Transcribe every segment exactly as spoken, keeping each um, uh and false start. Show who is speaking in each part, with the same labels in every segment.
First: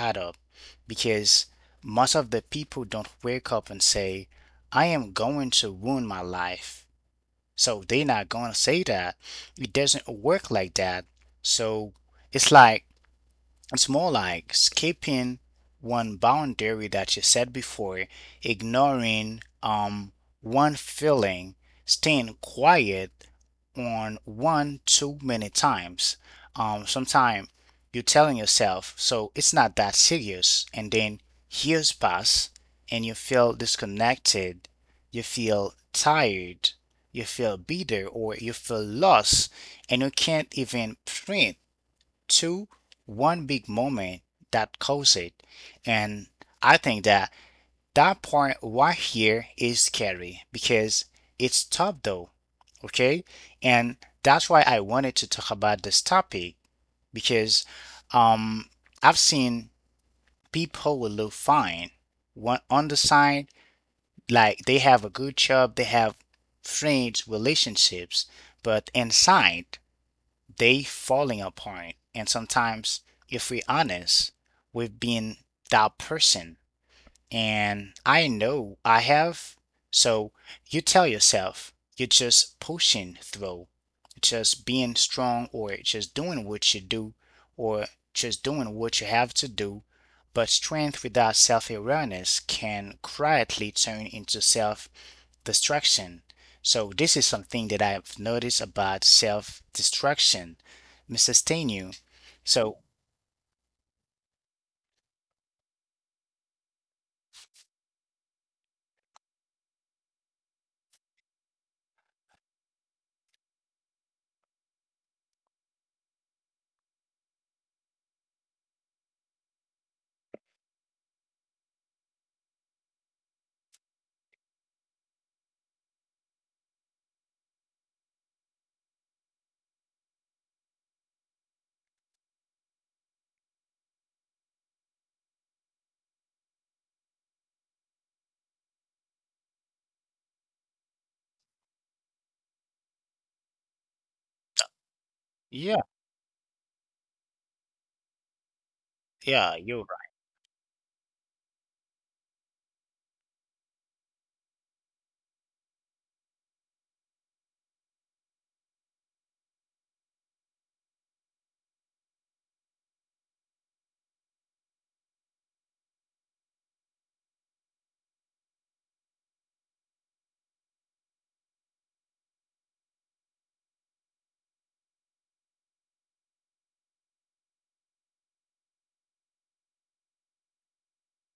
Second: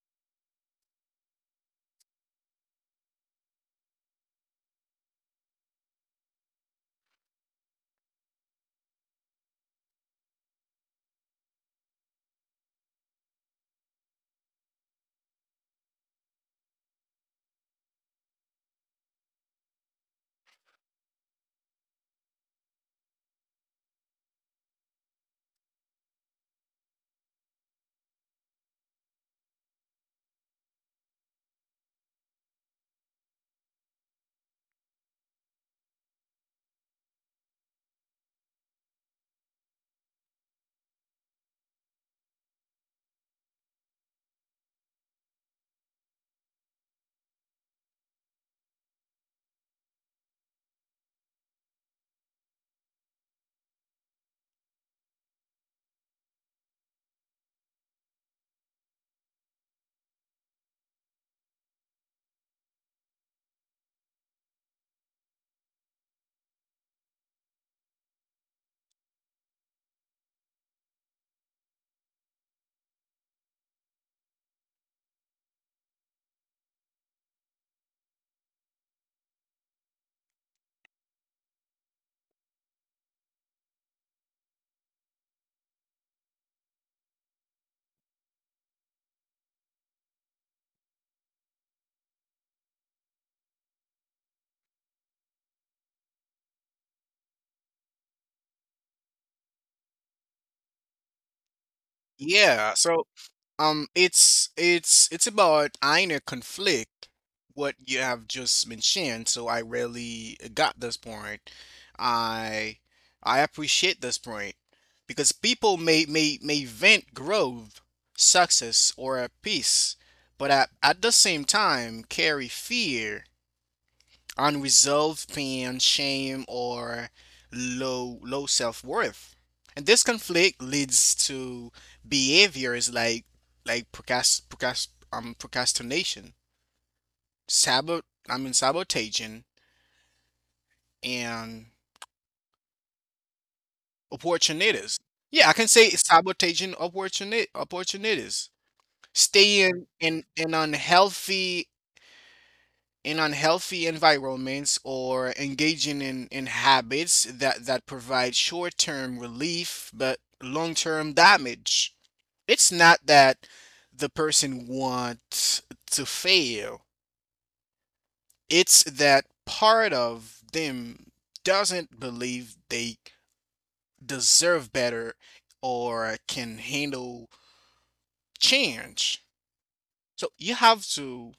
Speaker 1: add up, because most of the people don't wake up and say, I am going to ruin my life. So they're not going to say that. It doesn't work like that. So it's like it's more like skipping one boundary that you said before, ignoring um one feeling, staying quiet on one too many times. Um, sometimes you're telling yourself, so it's not that serious, and then years pass and you feel disconnected, you feel tired, you feel bitter, or you feel lost, and you can't even print to one big moment that caused it. And I think that that part right here is scary because it's tough though. Okay. And that's why I wanted to talk about this topic because um, I've seen people who look fine one on the side, like they have a good job, they have friends, relationships, but inside they falling apart. And sometimes, if we're honest, we've been that person. And I know I have. So you tell yourself, you're just pushing through, just being strong, or just doing what you do, or just doing what you have to do. But strength without self awareness can quietly turn into self destruction. So this is something that I've noticed about self-destruction, mister Stenu.
Speaker 2: Yeah,
Speaker 1: So
Speaker 2: so Um, it's it's it's about inner conflict, what you have just mentioned. So I really got this point. I I appreciate this point because people may may may vent growth, success, or peace, but at, at the same time carry fear unresolved pain, shame, or low low self-worth. And this conflict leads to behaviors like like procrast, procrast, um, procrastination, sabot I mean sabotaging and opportunities. Yeah, I can
Speaker 1: yeah,
Speaker 2: say sabotaging opportuni- opportunities.
Speaker 1: yeah, you're
Speaker 2: Staying
Speaker 1: right.
Speaker 2: in an unhealthy in unhealthy environments or engaging in, in habits that, that provide short term relief but long term damage. It's not that the person wants to fail, it's that part of them doesn't believe they deserve better or can handle change. So you have to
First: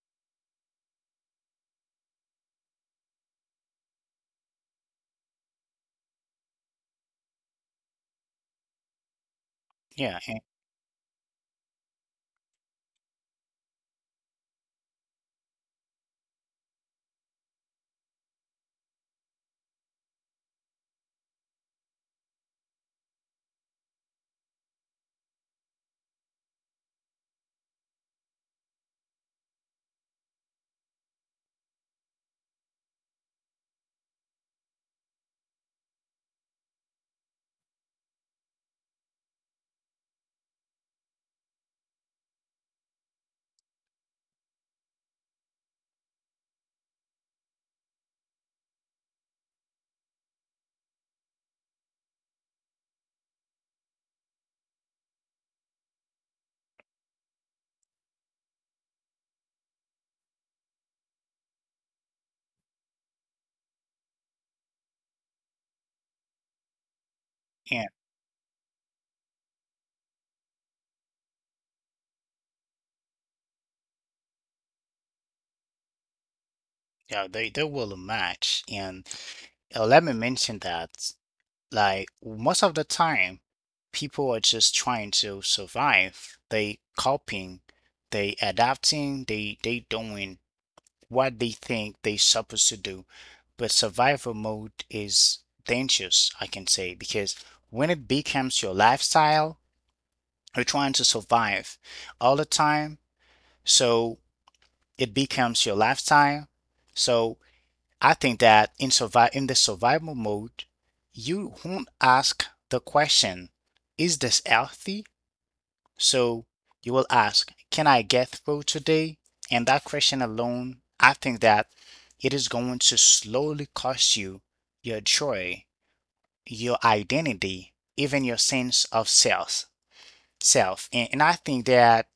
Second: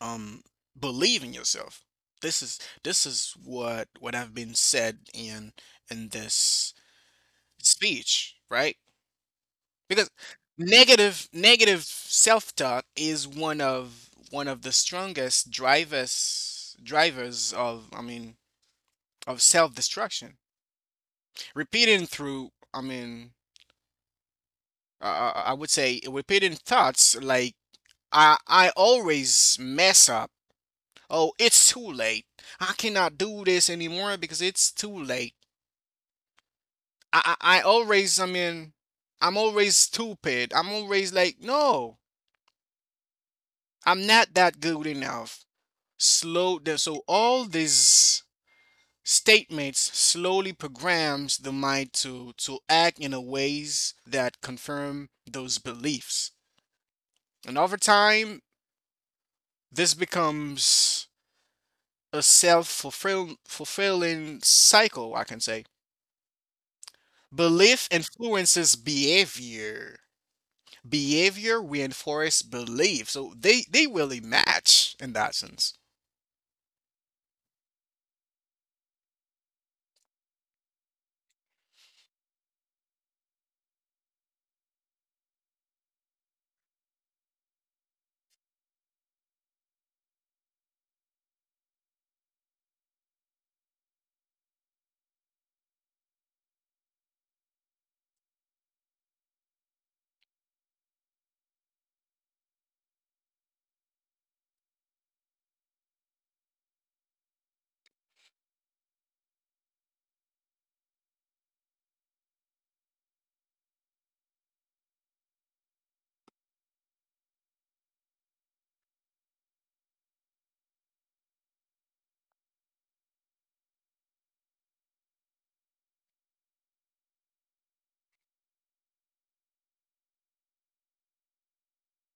Speaker 2: um believe in yourself. This is this is what what have been said in in this speech, right? Because
Speaker 1: Yeah, and,
Speaker 2: negative negative self-talk is one of one of the strongest drivers drivers of I mean of self-destruction, repeating through I mean uh, I I- I would say repeating thoughts like i i always mess up. Oh, it's too late. I cannot do this anymore because it's too late. I, I, I always, I mean, I'm always stupid. I'm always like, no, I'm not that good enough. Slow down. So all these statements slowly programs the mind to to act in a ways that confirm those beliefs. And over time, this becomes a self fulfilling cycle, I can say.
Speaker 1: and
Speaker 2: Belief influences behavior. Behavior reinforces belief. So they, they really match in that sense.
Speaker 1: yeah, they they will match. And uh, let me mention that like most of the time, people are just trying to survive. They coping, they adapting, they they doing what they think they supposed to do. But survival mode is dangerous, I can say, because when it becomes your lifestyle, you're trying to survive all the time. So it becomes your lifestyle. So I think that in survive in the survival mode, you won't ask the question, is this healthy? So you will ask, can I get through today? And that question alone, I think that it is going to slowly cost you your joy, your identity, even your sense of self. Self, and, and I think that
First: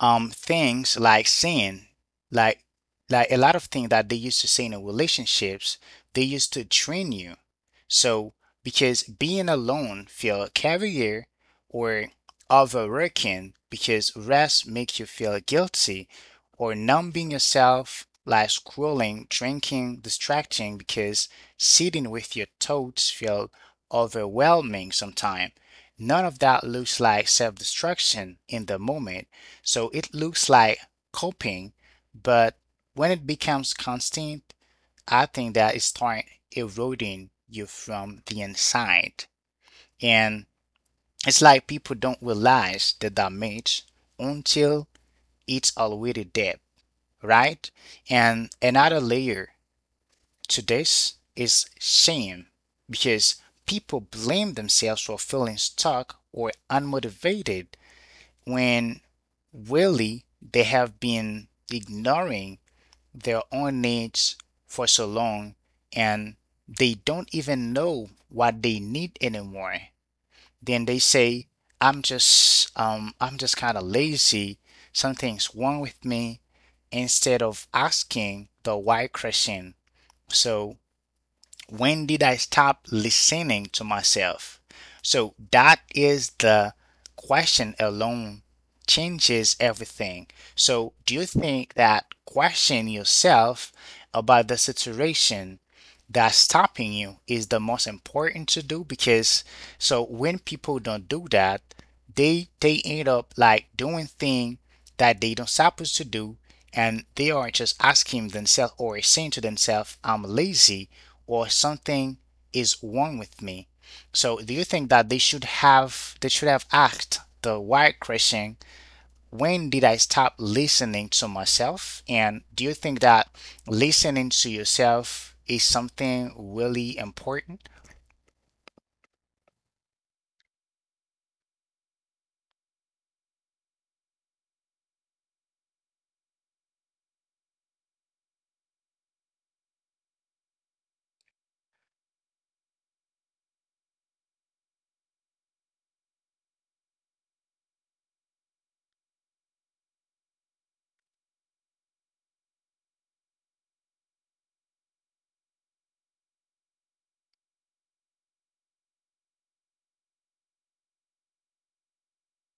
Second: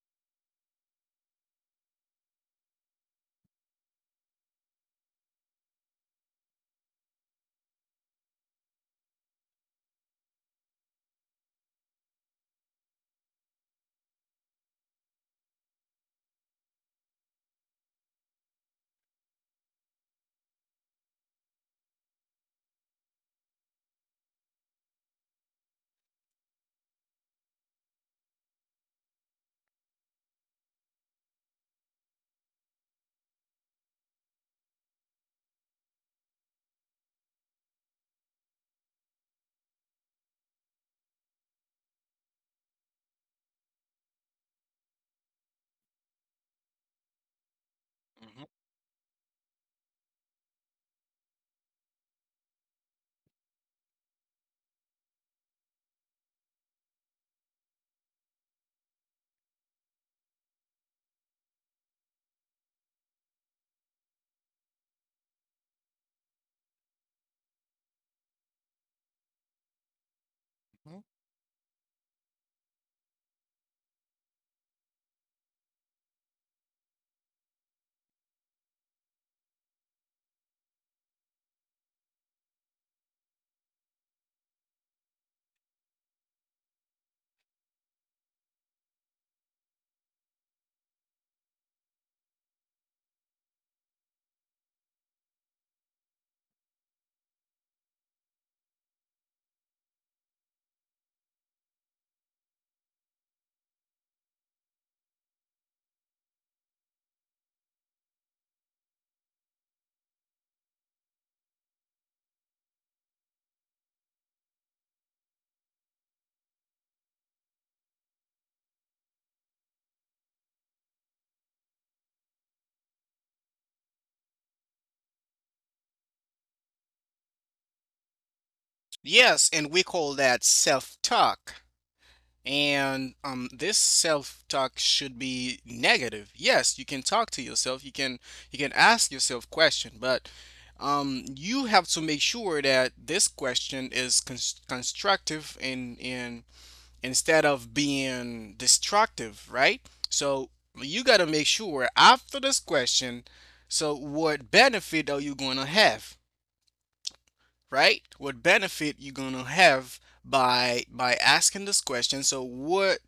Speaker 1: um things like sin like like a lot of things that they used to say in relationships, they used to train you. So, because being alone feel carrier, or overworking because rest makes you feel guilty, or numbing yourself like scrolling, drinking, distracting, because sitting with your thoughts feel overwhelming sometimes. None of that looks like self-destruction in the moment, so it looks like copying, but when it becomes constant, I think that it starts eroding you from the inside. And it's like people don't realize the damage until it's already dead, right?
Speaker 2: Mhm,
Speaker 1: And another layer to this is shame, because people blame themselves for feeling stuck or unmotivated when really they have been ignoring their own needs for so long, and they don't even know what they need anymore. Then they
Speaker 2: mhm.
Speaker 1: say, i'm just um i'm just kind of lazy, something's wrong with me, instead of asking the why question. So, when did I stop listening to myself? So that is the question alone, changes everything. So do you think that question yourself about the situation that's stopping you is the most important to do? Because so when people don't do that, they they end up like doing things that they don't supposed to do, and they are just asking themselves or saying to themselves, I'm lazy or something is wrong with me. So do you think that they should have they should have asked the why question, when did I stop listening to myself? And do you think that listening to yourself is something really important?
Speaker 2: Yes, and we call that self-talk. And um, this self-talk should be negative. Yes, you can talk to yourself. You can you can ask yourself question, but um, you have to make sure that this question is cons- constructive and and instead of being destructive, right? So you got to make sure after this question, so what benefit are you going to have, right? What benefit you are going to have by by asking this question? So what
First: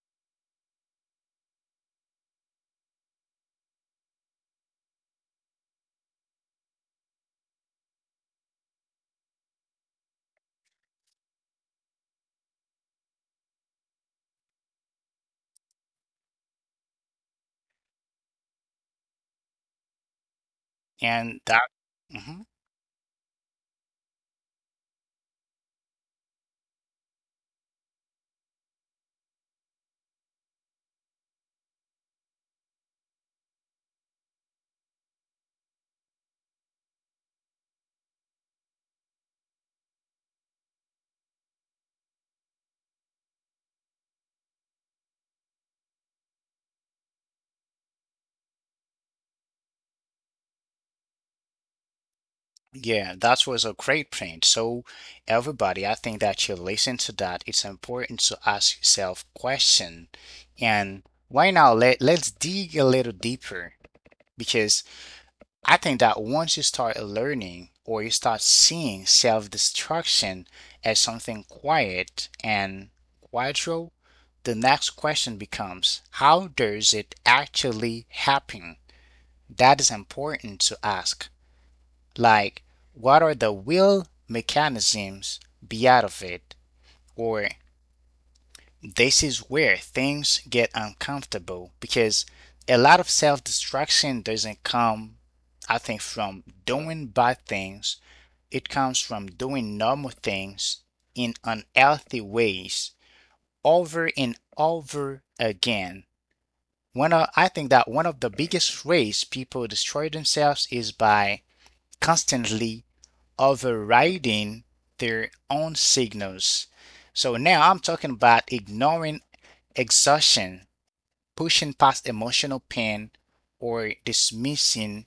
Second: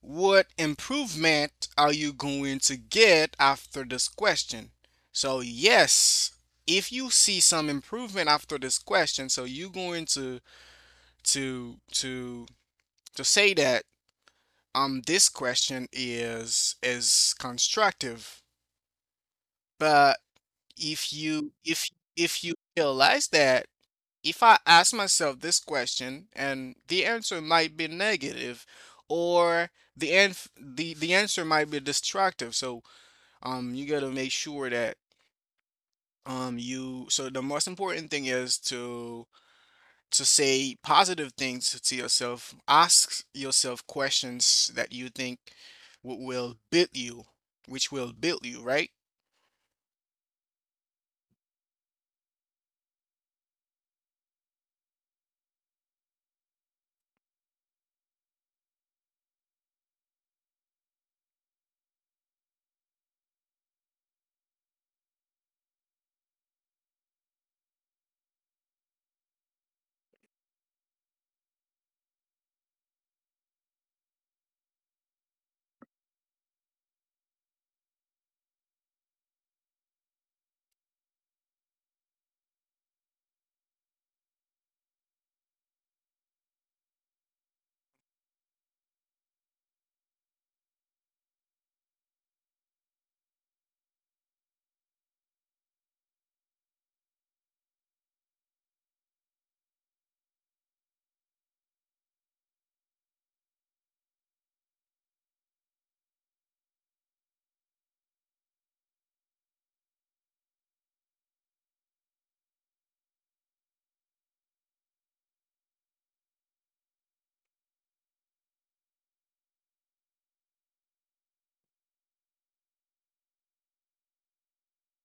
Speaker 2: what improvement are you going to get after this question? So yes, if you see some improvement after this question, so you are going to to to to say that um this question is is constructive, but if you
Speaker 1: And
Speaker 2: if
Speaker 1: that.
Speaker 2: if you
Speaker 1: Mhm.
Speaker 2: realize that if I ask myself this question and the answer might be negative, or the end the the answer might be destructive. So um you got to make sure that um you so the most important thing is to to say positive things to yourself. Ask yourself questions that you think w- will build you, which will build you, right?
Speaker 1: Yeah, that was a great point. So, everybody, I think that you listen to that. It's important to ask yourself question. And right now, let let's dig a little deeper, because I think that once you start learning or you start seeing self-destruction as something quiet and gradual, the next question becomes, how does it actually happen? That is important to ask. Like, what are the will mechanisms behind of it? Or this is where things get uncomfortable, because a lot of self destruction doesn't come, I think, from doing bad things. It comes from doing normal things in unhealthy ways over and over again. One of, I think that one of the biggest ways people destroy themselves is by constantly overriding their own signals. So now I'm talking about ignoring exhaustion, pushing past emotional pain, or dismissing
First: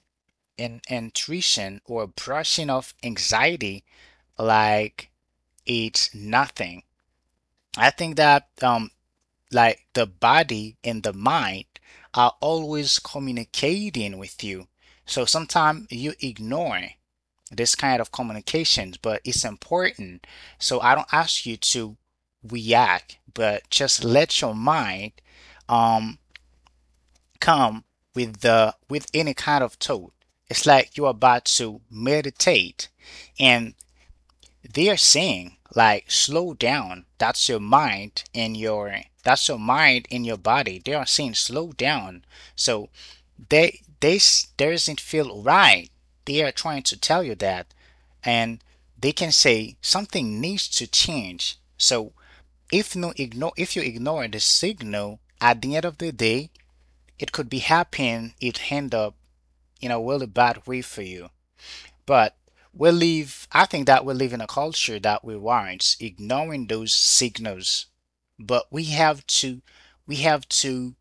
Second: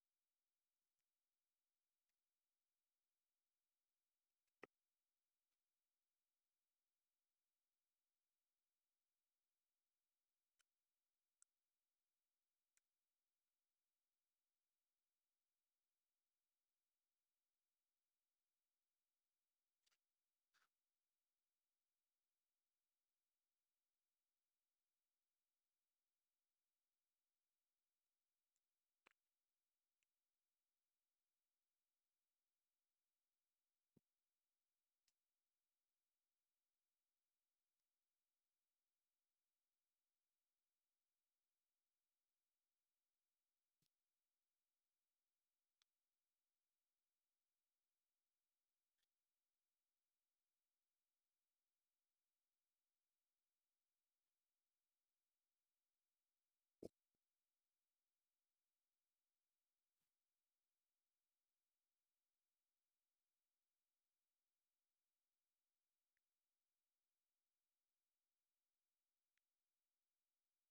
Speaker 1: an intuition, or brushing off anxiety like it's nothing. I think that um like the body and the mind are always communicating with you. So sometimes you ignore this kind of communications, but it's important. So I don't ask you to react, but just let your mind um come with the with any kind of thought. It's like you're about to meditate, and they're saying like slow down. That's your mind in your that's your mind in your body. They are saying slow down. So they, this doesn't feel right. They are trying to tell you that, and they can say something needs to change. So if no ignore if you ignore the signal, at the end of the day, it could be happening. It end up in a really bad way for you. But we live. I think that we live in a culture that rewards ignoring those signals. But we have to we have to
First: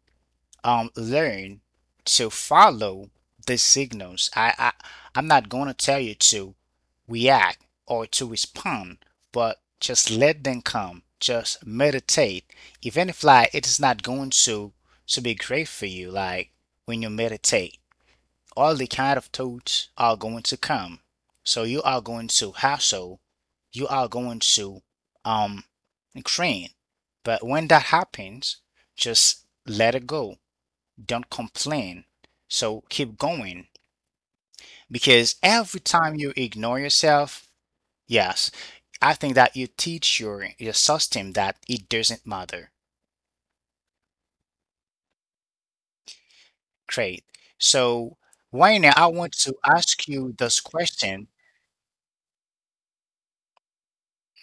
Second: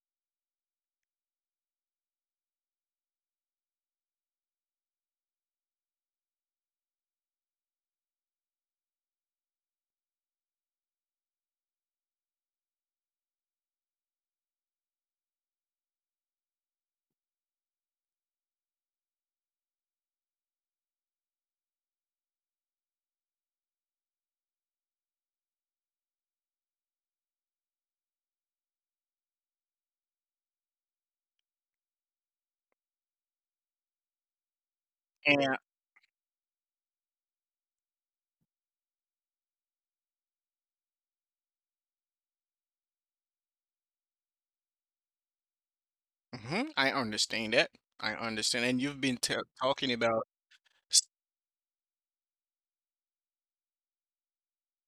Speaker 1: um learn to follow the signals. I, I I'm not gonna tell you to react or to respond, but just let them come. Just meditate. Even if like it is not going to to be great for you, like when you meditate, all the kind of thoughts are going to come. So you are going to hassle, you are going to um cringe. But when that happens, just let it go. Don't complain. So keep going, because
Speaker 2: And
Speaker 1: every time you ignore yourself, yes, I think that you teach your your system that it doesn't matter.
Speaker 2: hmm, I
Speaker 1: Great.
Speaker 2: understand that. I
Speaker 1: So
Speaker 2: understand. And
Speaker 1: right
Speaker 2: you've
Speaker 1: now,
Speaker 2: been
Speaker 1: I
Speaker 2: t-
Speaker 1: want to
Speaker 2: talking about,
Speaker 1: ask you this question.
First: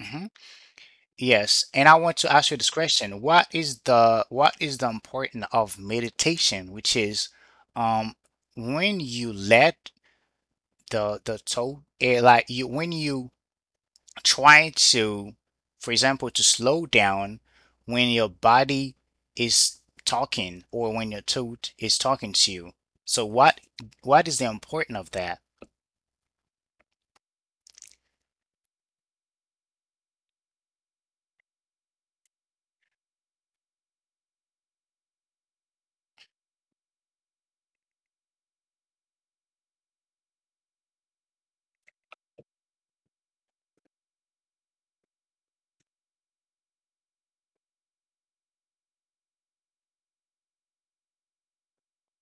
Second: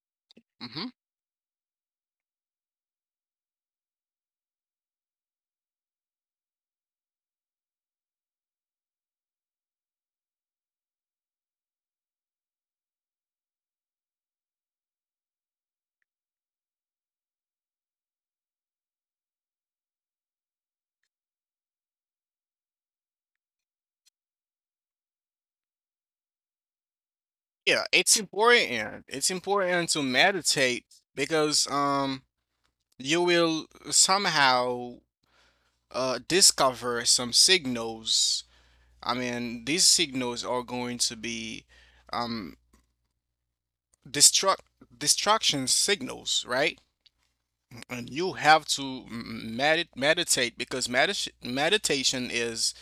Speaker 1: Mhm.
Speaker 2: hmm,
Speaker 1: Yes, and I want to ask you this question. What is the what is the importance of meditation, which is um when you let the the toe eh, like you when you try to, for example, to slow down when your body is talking or when your tooth is talking to you. So what what is the importance of that?
Speaker 2: yeah, it's important. It's important to meditate because um you will somehow uh discover some signals. I mean, these signals are going to be um distract distraction signals, right? And you have to m- meditate because medit meditation is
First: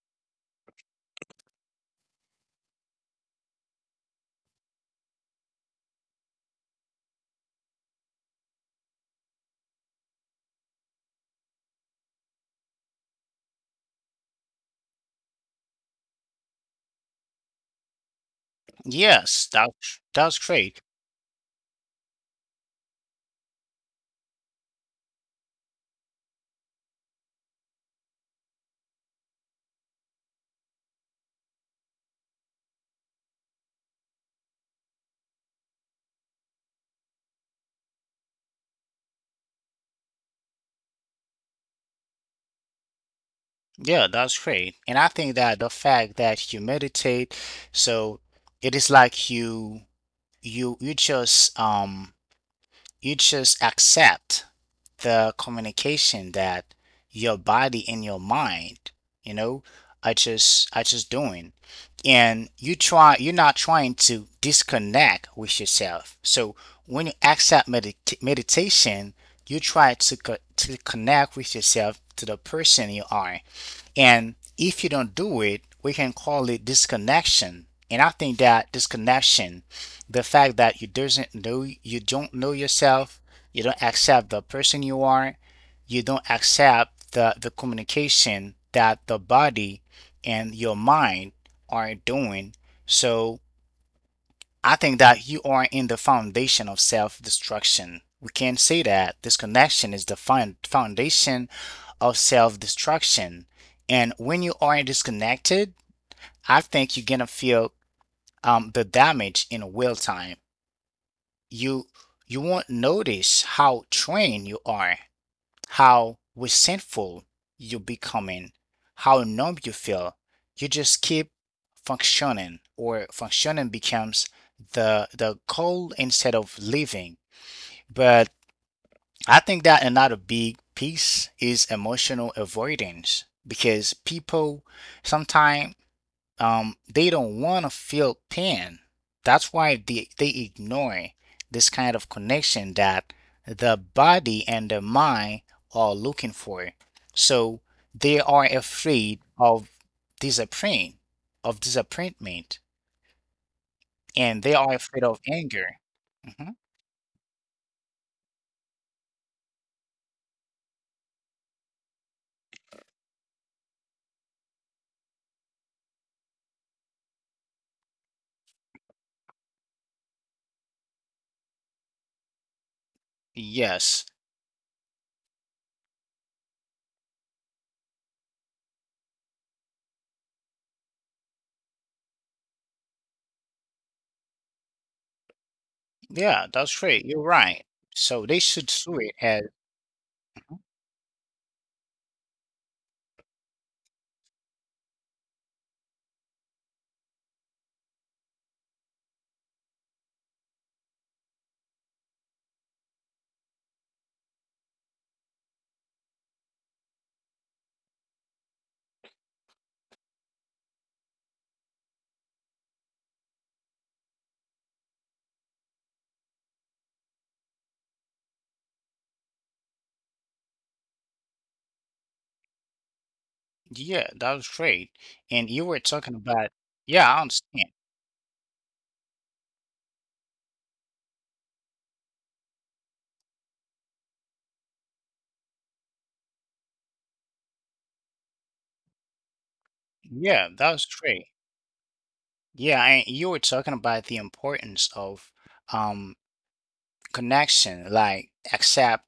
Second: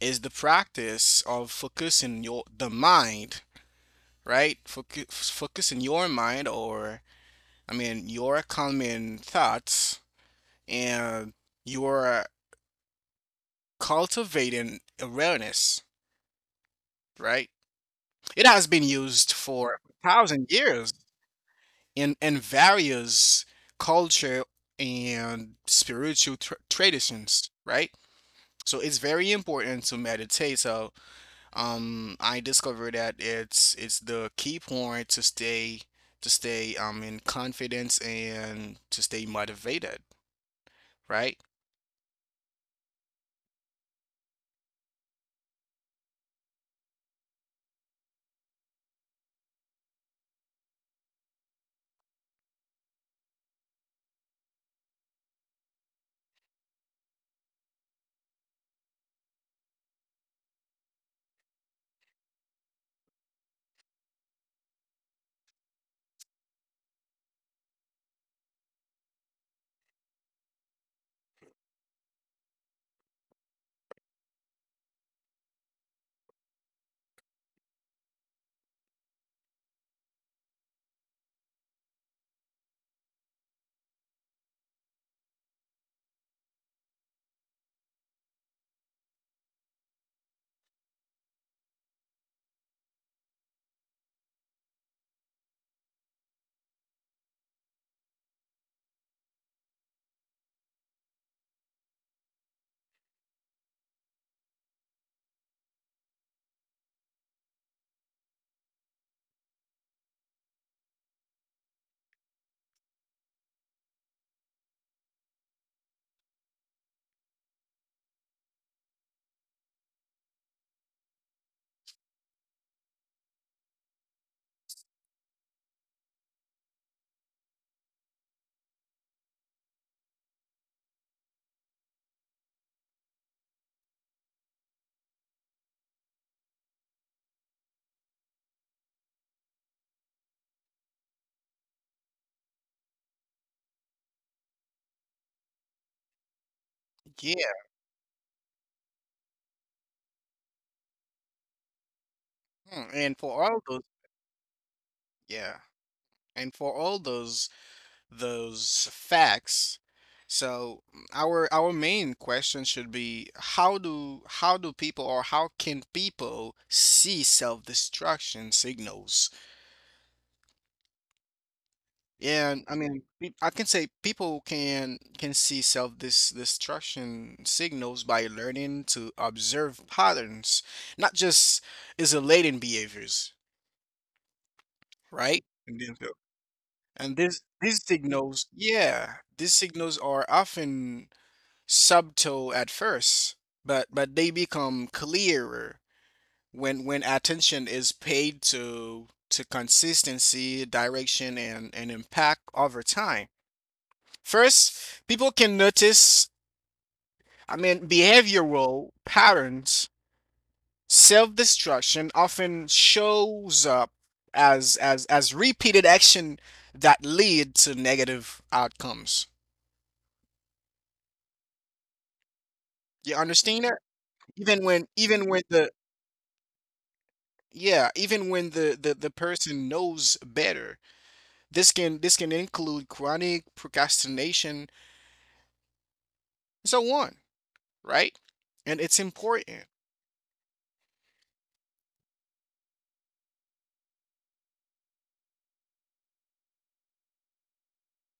Speaker 2: is the practice of focusing your the mind, right? Focus, focusing your mind, or I mean, your calming thoughts, and you're cultivating awareness, right? It has been used for
Speaker 1: Yes,
Speaker 2: a
Speaker 1: that's
Speaker 2: thousand
Speaker 1: that's
Speaker 2: years,
Speaker 1: great.
Speaker 2: and and various culture and spiritual tr traditions, right? So it's very important to meditate. So um, I discovered that it's it's the key point to stay to stay um in confidence and to stay motivated, right?
Speaker 1: Yeah, that's great. And I think that the fact that you meditate, so it is like you you you just um you just accept the communication that your body and your mind, you know, are just are just doing. And you try you're not trying to disconnect with yourself. So when you accept medit- meditation, you try to co- to connect with yourself, to the person you are. And if you don't do it, we can call it disconnection. And I think that disconnection, the fact that you doesn't know, you don't know yourself, you don't accept the person you are, you don't accept the, the communication that the body and your mind are doing. So I think that you are in the foundation of self destruction. We can say that disconnection is the foundation of self destruction. And when you are disconnected, I think you're gonna feel um, the damage in real time. You you won't notice how trained you are, how resentful you're becoming, how numb you feel. You just keep functioning, or functioning becomes the the goal instead of living. But I think that another big piece is emotional avoidance, because people sometimes um, they don't want to feel pain. That's why they, they ignore this kind of connection that the body and the mind are looking for. So they
Speaker 2: Yeah.
Speaker 1: are afraid of disappointment, of disappointment,
Speaker 2: Hmm, and
Speaker 1: and
Speaker 2: for
Speaker 1: they
Speaker 2: all
Speaker 1: are
Speaker 2: those,
Speaker 1: afraid of anger. Mhm.
Speaker 2: yeah. And for all those those facts. So our our main question should be how do how do people or how can people see self-destruction signals? And I
Speaker 1: Yes.
Speaker 2: mean, pe- I can say people can can see self-destruction signals by learning to observe patterns, not just isolating behaviors,
Speaker 1: Yeah,
Speaker 2: right?
Speaker 1: that's
Speaker 2: And
Speaker 1: great.
Speaker 2: then-
Speaker 1: You're right. So
Speaker 2: and
Speaker 1: they
Speaker 2: these
Speaker 1: should
Speaker 2: these
Speaker 1: sue it as
Speaker 2: signals, yeah, these signals are often subtle at first, but but they become clearer when when attention is paid to to consistency, direction, and and impact over time. First, people can notice, I mean, behavioral patterns. Self-destruction often shows up as as as repeated action that lead to negative outcomes.
Speaker 1: yeah,
Speaker 2: You
Speaker 1: that's
Speaker 2: understand that?
Speaker 1: great. And you
Speaker 2: Even
Speaker 1: were
Speaker 2: when
Speaker 1: talking
Speaker 2: even when
Speaker 1: about
Speaker 2: the
Speaker 1: yeah, I understand.
Speaker 2: Yeah, even when the, the, the person knows better, this can this can include chronic procrastination and so on, right? And it's
Speaker 1: Yeah,
Speaker 2: important.
Speaker 1: that's great. Yeah, and you were talking about the importance of um connection, like accept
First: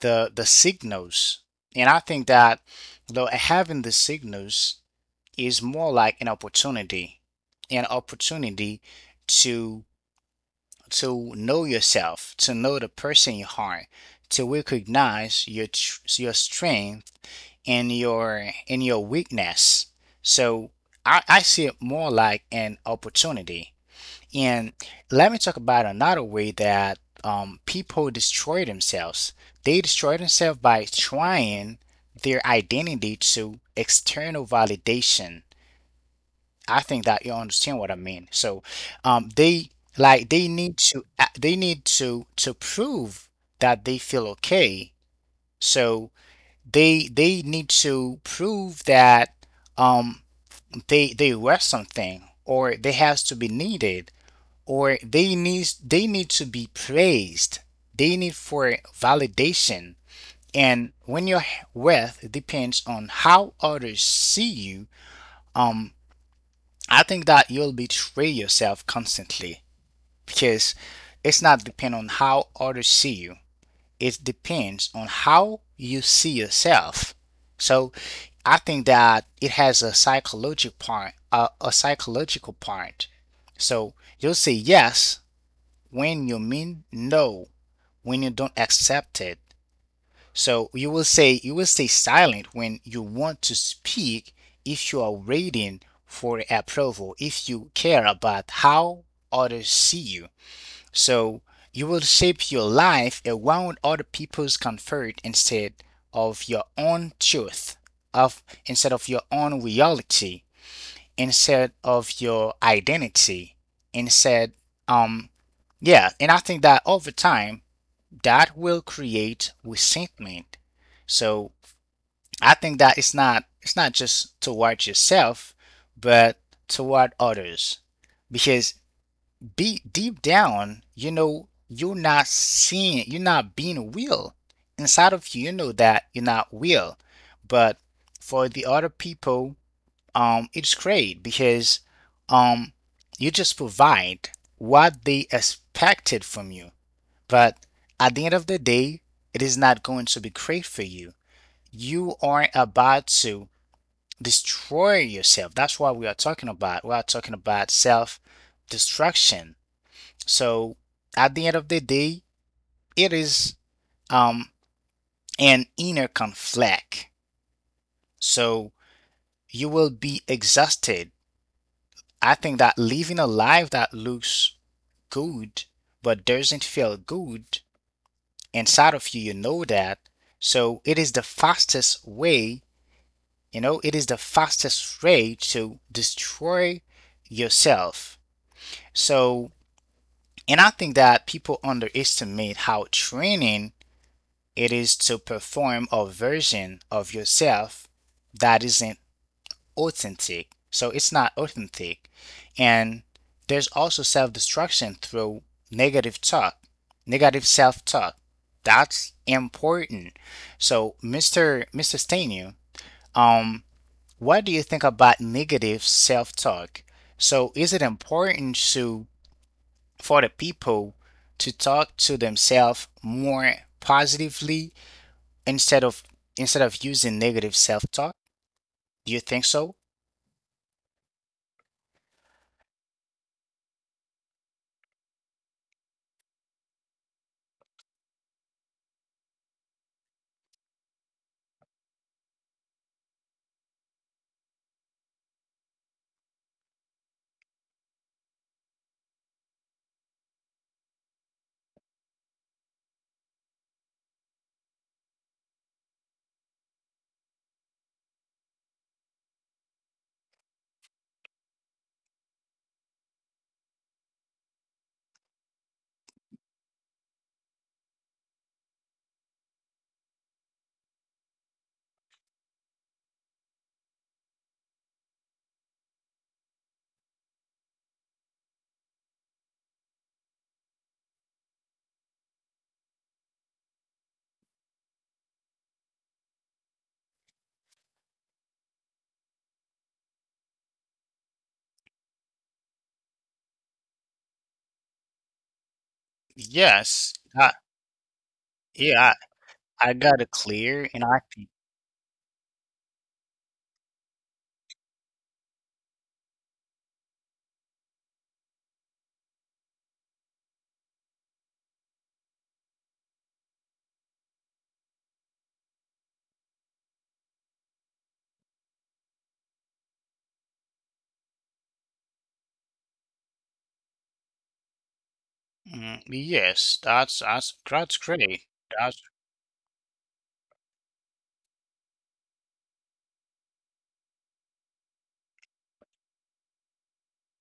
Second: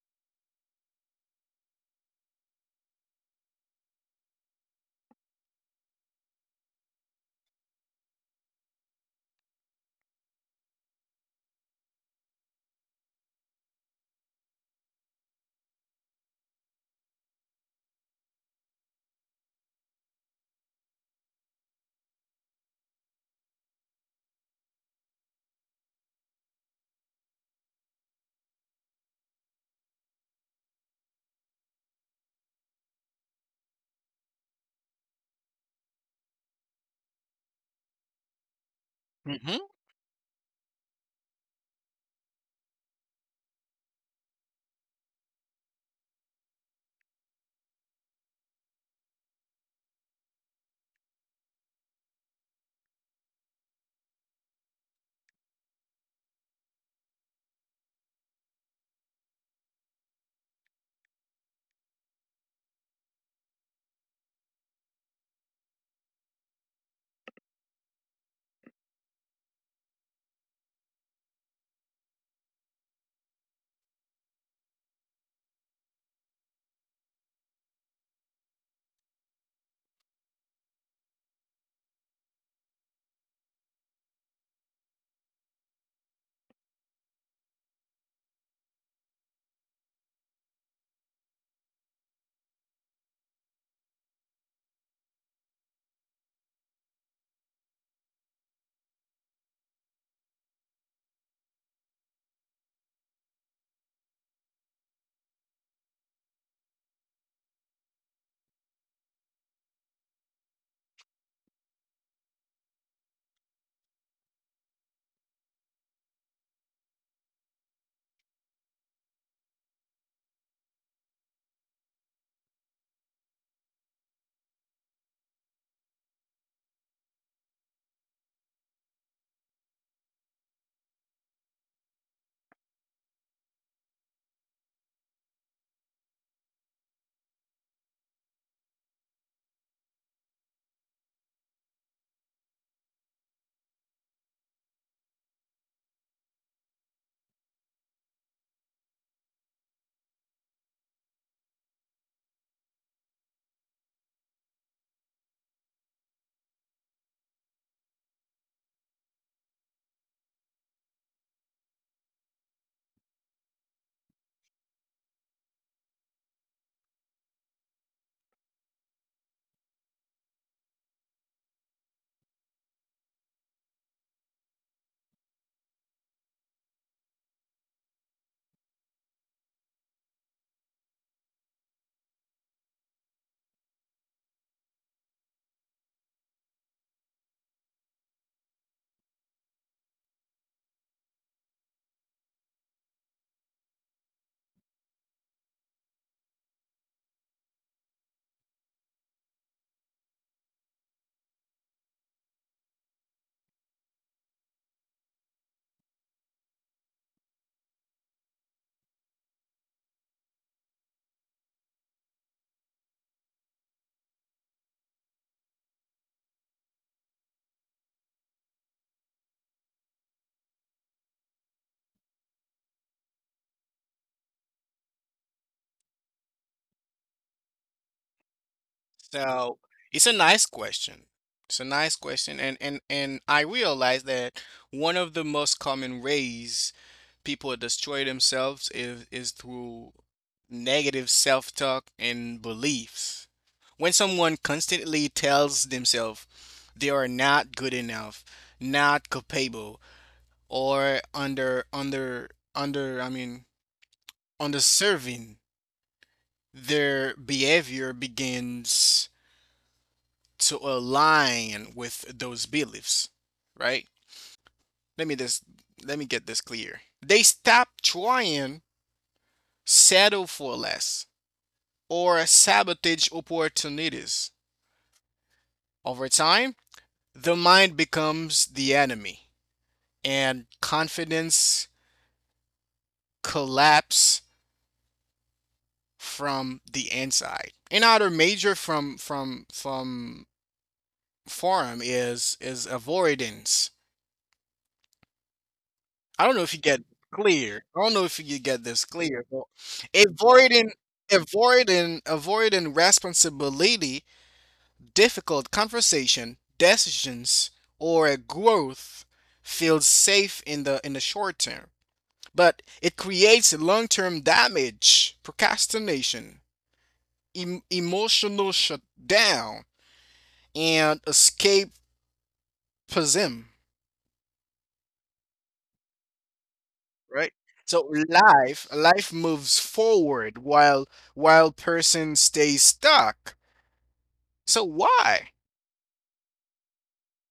Speaker 1: the the signals. And I think that though having the signals is more like an opportunity, an opportunity to to know yourself, to know the person you are, to recognize your tr- your strength and your and your weakness. So I, I see it more like an opportunity. And let me talk about another way that um, people destroy themselves. They destroy themselves by trying their identity to external validation. I think that you understand what I mean. So, um, they, like they need to a- they need to to prove that they feel okay. So they they need to prove that um they they were something or they has to be needed or they need they need to be praised. They need for validation. And when you're worth depends on how others see you, um I think that you'll betray yourself constantly because it's not depend on how others see you. It depends on how you see yourself. So I think that it has a psychological part, a, a psychological part. So you'll say yes when you mean no, when you don't accept it. So you will say you will stay silent when you want to speak if you are waiting for approval, if you care about how others see you. So you will shape your life around other people's comfort instead of your own truth, of instead of your own reality, instead of your identity, instead, um yeah, and I think that over time that will create resentment. So I think that it's not it's not just toward yourself, but toward others. Because be deep down, you know you're not seeing you're not being real. Inside of you, you know that you're not real. But for the other people, um, it's great because um you just provide what they expected from you. But at the end of the day, it is not going to be great for you. You aren't about to destroy yourself. That's what we are talking about. We are talking about self destruction. So at the end of the day, it is, um, an inner conflict. So you will be exhausted. I think that living a life that looks good but doesn't feel good inside of you, you know that. So it is the fastest way, you know, it is the fastest way to destroy yourself. So. And I think that people underestimate how training it is to perform a version of yourself that isn't authentic. So it's not authentic. And there's also self destruction through negative talk, negative self talk. That's important. So, mister Mr. Stanu, um, what do you think about negative self talk? So, is it important to for the people to talk to themselves more positively instead of instead of using negative self-talk? Do you think so?
Speaker 2: So it's a nice question. It's a nice question, and and and I realize that one of the most common ways people destroy themselves is is through negative self-talk and beliefs. When someone constantly tells themselves they are not good enough, not capable, or under under under I mean underserving, their behavior begins to align with those beliefs, right? Let me just Let me get this clear. They stop trying, settle for less, or sabotage opportunities. Over time, the mind becomes the enemy, and confidence collapse from the inside. Another major from from from forum is is avoidance. I don't know if you get
Speaker 1: Yes. I,
Speaker 2: clear. I don't know if you get this
Speaker 1: yeah,
Speaker 2: clear, but
Speaker 1: I, I got it
Speaker 2: avoiding
Speaker 1: clear, and I think
Speaker 2: avoiding avoiding responsibility, difficult conversation, decisions, or a growth feels safe in the in the short term. But it creates long-term damage, procrastination, em- emotional shutdown, and escapism,
Speaker 1: mm, yes, that's that's
Speaker 2: right?
Speaker 1: that's
Speaker 2: So
Speaker 1: great.
Speaker 2: life
Speaker 1: That's
Speaker 2: life moves forward while while person stays stuck. So why?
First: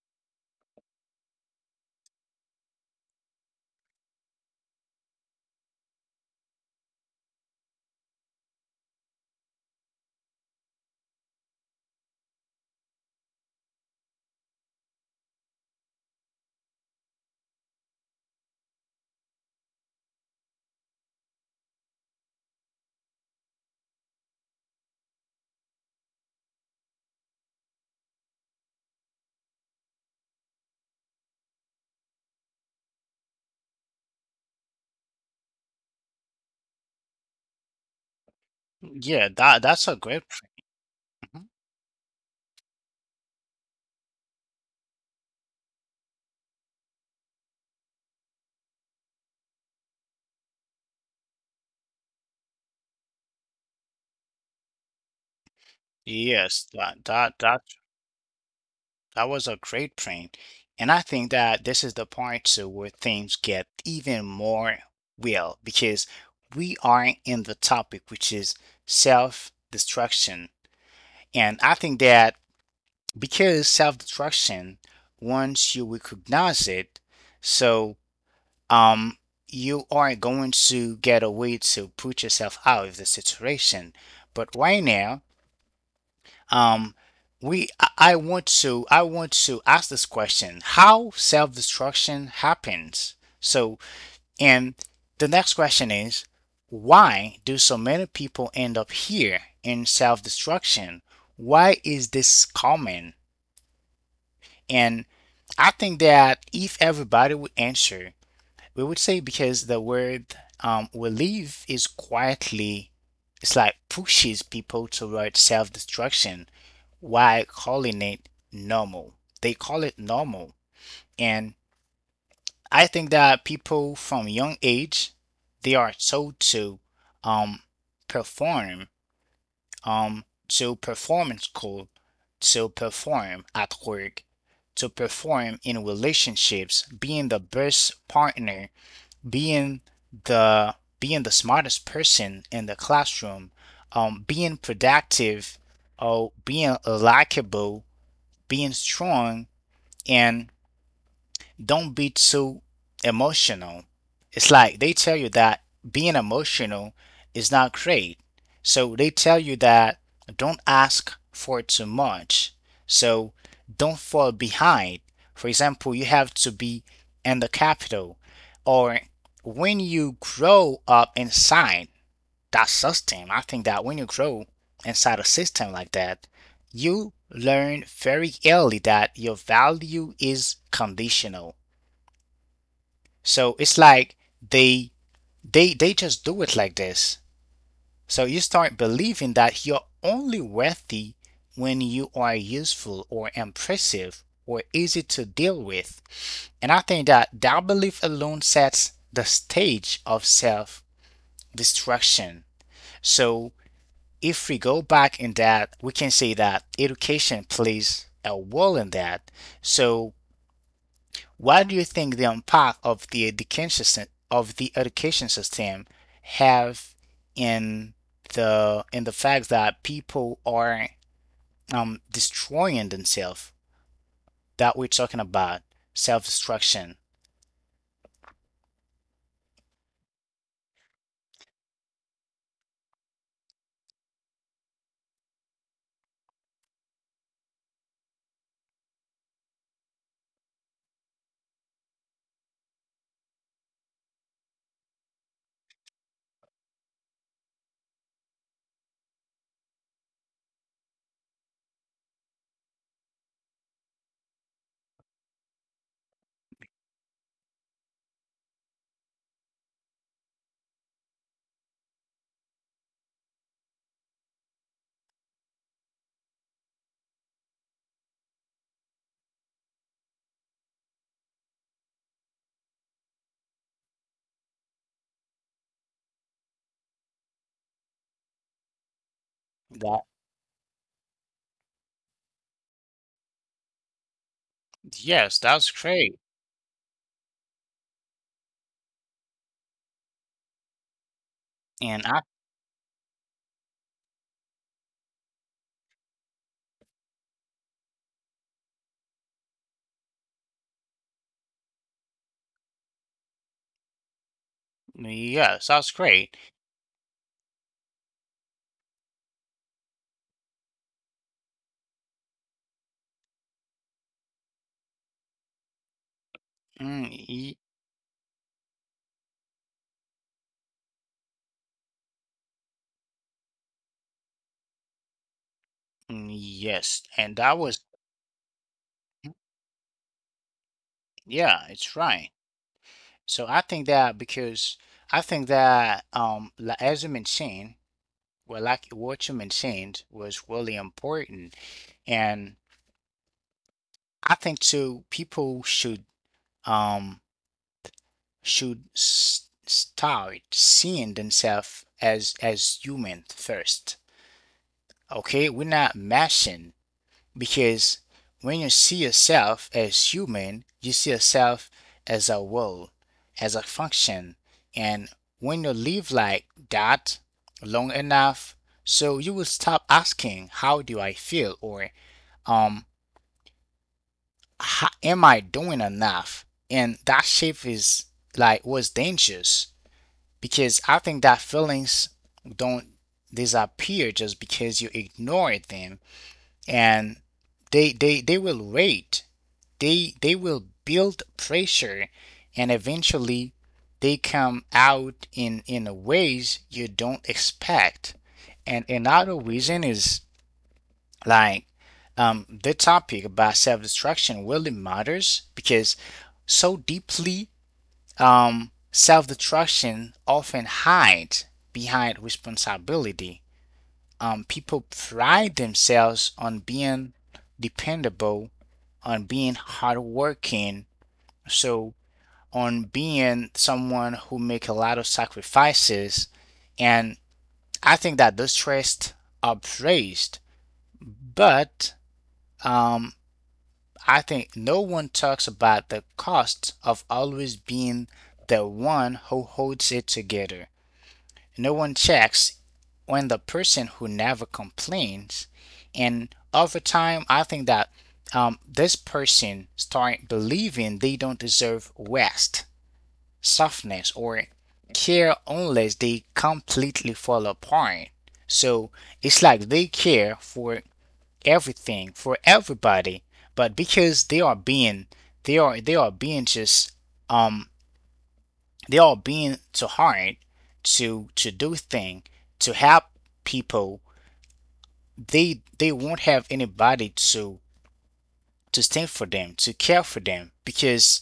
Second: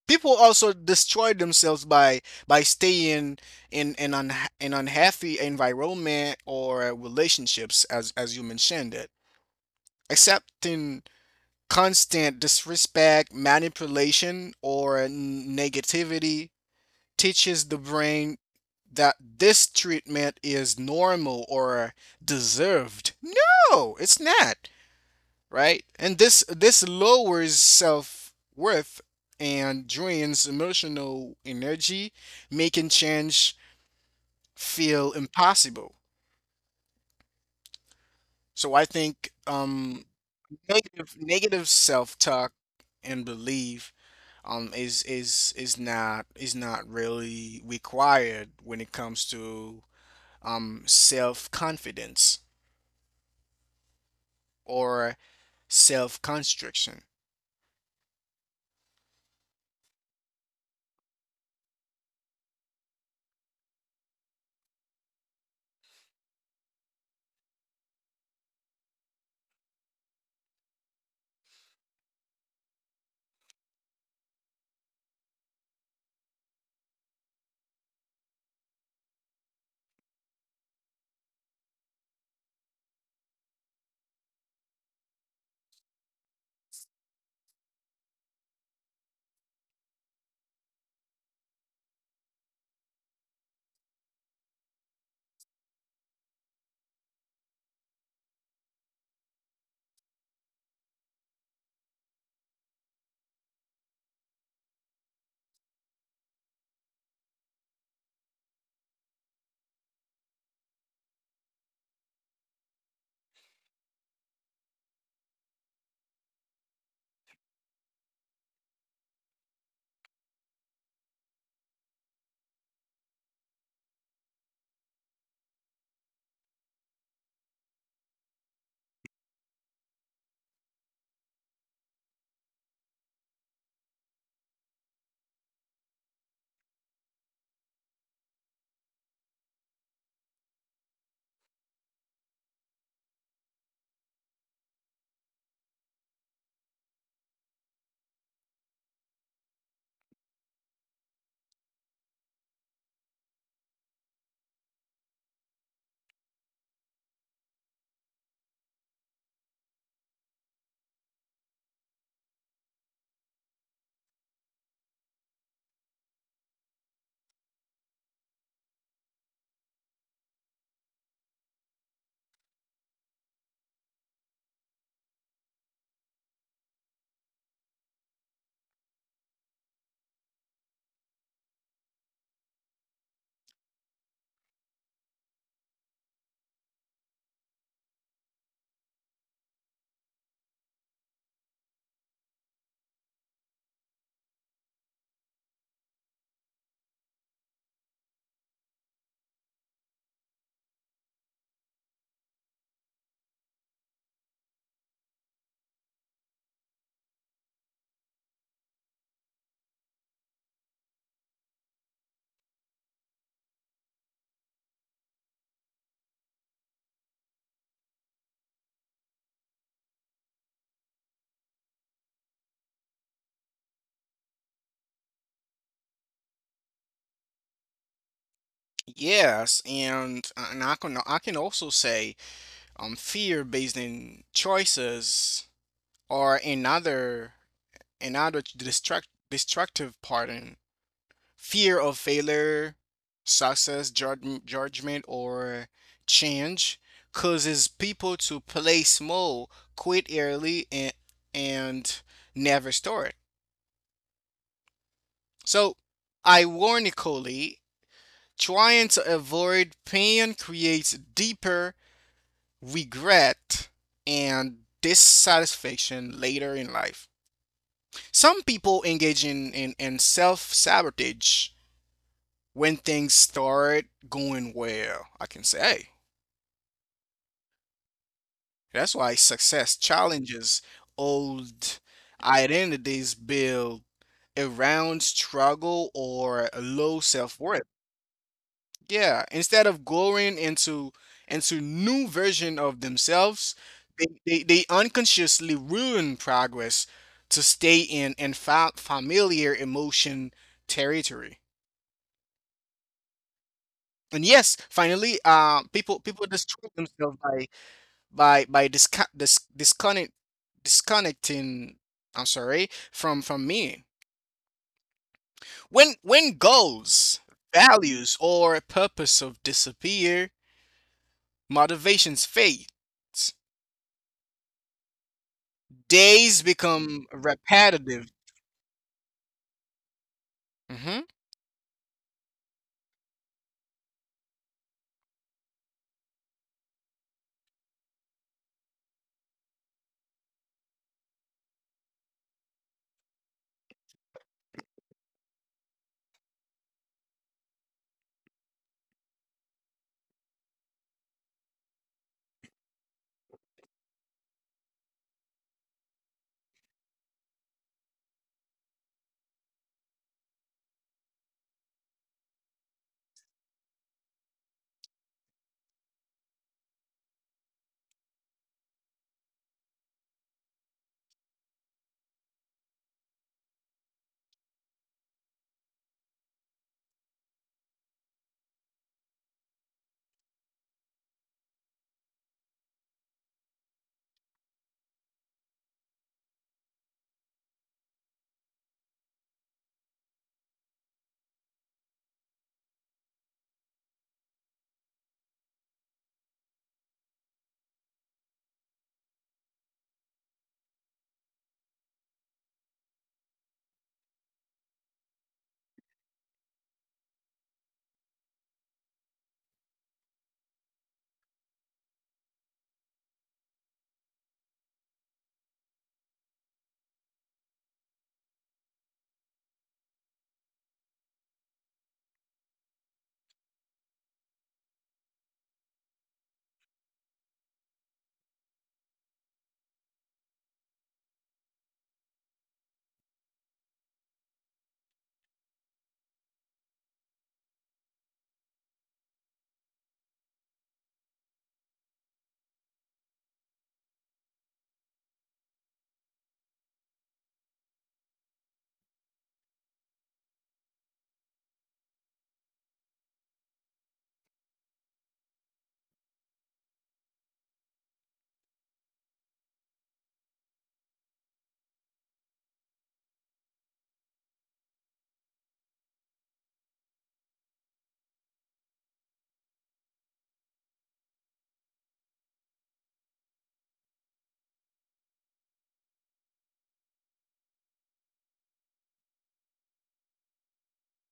Speaker 2: People also destroy themselves by by staying in an unha an unhealthy environment or relationships as as you mentioned it. Accepting constant disrespect, manipulation or n- negativity teaches the brain that this treatment is normal or deserved. No, it's not, right? And this this lowers self-worth and drains emotional energy, making change feel impossible. So I think
Speaker 1: yeah,
Speaker 2: um
Speaker 1: that that's a great.
Speaker 2: negative negative
Speaker 1: Mhm.
Speaker 2: self-talk and belief um is is is not is not really required when it comes to um self-confidence or self constriction.
Speaker 1: Yes, that that that that was a great point. And I think that this is the part too where things get even more real because we are in the topic which is self-destruction. And I think that because self-destruction, once you recognize it, so um you are going to get a way to put yourself out of the situation. But right now, um, we I I want to I want to ask this question: how self-destruction happens? So, and the next question is, why do so many people end up here in self-destruction? Why is this common? And I think that if everybody would answer, we would say because the word, um, we live is quietly, it's like pushes people toward self-destruction while calling it normal. They call it normal. And I think that people from young age, they are told to, um, perform, um, to perform in school, to perform at work, to perform in relationships, being the best partner, being the being the smartest person in the classroom, um, being productive, or being likable, being strong, and don't be too emotional. It's like they tell you that being emotional is not great. So they tell you that don't ask for too much. So don't fall behind. For example, you have to be in the capital or when you grow up inside that system. I think that when you grow inside a system like that, you learn very early that your value is conditional. So it's like they they they just do it like this. So you start believing that you're only worthy when you are useful or impressive or easy to deal with. And I think that that belief alone sets the stage of self destruction. So if we go back in that, we can see that education plays a role in that. So, what do you think the impact of the education sys- of the education system have in the in the fact that people are, um, destroying themselves? That we're talking about self-destruction.
Speaker 2: Yes, and uh, and I can I can also say um fear based in choices or another another destruct destructive pattern. Fear of failure, success, judg- judgment or change causes people to play small, quit early, and and never start. So ironically, trying to avoid pain creates deeper regret and dissatisfaction later in life. Some people engage in, in, in self sabotage when things start going well. I can say hey, that's why success challenges old
Speaker 1: That
Speaker 2: identities built around struggle or low self
Speaker 1: yes,
Speaker 2: worth.
Speaker 1: that's great.
Speaker 2: Yeah, instead of growing into into new version of themselves,
Speaker 1: And
Speaker 2: they,
Speaker 1: I,
Speaker 2: they, they unconsciously ruin progress to stay in and fa- familiar emotion territory. And yes, finally, uh, people people destroy
Speaker 1: yes,
Speaker 2: themselves
Speaker 1: that's
Speaker 2: by
Speaker 1: great.
Speaker 2: by by disco- dis- disconnect disconnecting. I'm sorry from from me. When when goals,
Speaker 1: Mm,
Speaker 2: values,
Speaker 1: y-
Speaker 2: or purpose of disappear, motivations fade. Days
Speaker 1: mm,
Speaker 2: become
Speaker 1: yes, and that
Speaker 2: repetitive.
Speaker 1: was
Speaker 2: Hmm.
Speaker 1: yeah, it's right. So I think that because I think that um li- as you mentioned, well like what you mentioned was really important. And I think too people should, um should s start seeing themselves as as human first. Okay, we're not mashing. Because when you see yourself as human, you see yourself as a role, as a function. And when you live like that long enough, so you will stop asking, how do I feel? Or, um, "Ha- Am I doing enough?" And that shift is like was dangerous because I think that feelings don't disappear just because you ignore them, and they, they, they will wait, they they will build pressure and eventually they come out in in ways you don't expect. And another reason is like, um, the topic about self-destruction really matters because so deeply, um, self-destruction often hides behind responsibility. Um, people pride themselves on being dependable, on being hardworking, so on being someone who make a lot of sacrifices. And I think that those traits are praised, but, um, I think no one talks about the cost of always being the one who holds it together. No one checks when the person who never complains. And over time I think that, um, this person start believing they don't deserve rest, softness, or care unless they completely fall apart. So it's like they care for everything, for everybody, but because they are being they are they are being just, um they are being too hard to to do thing to help people, they they won't have anybody to to stand for them, to care for them, because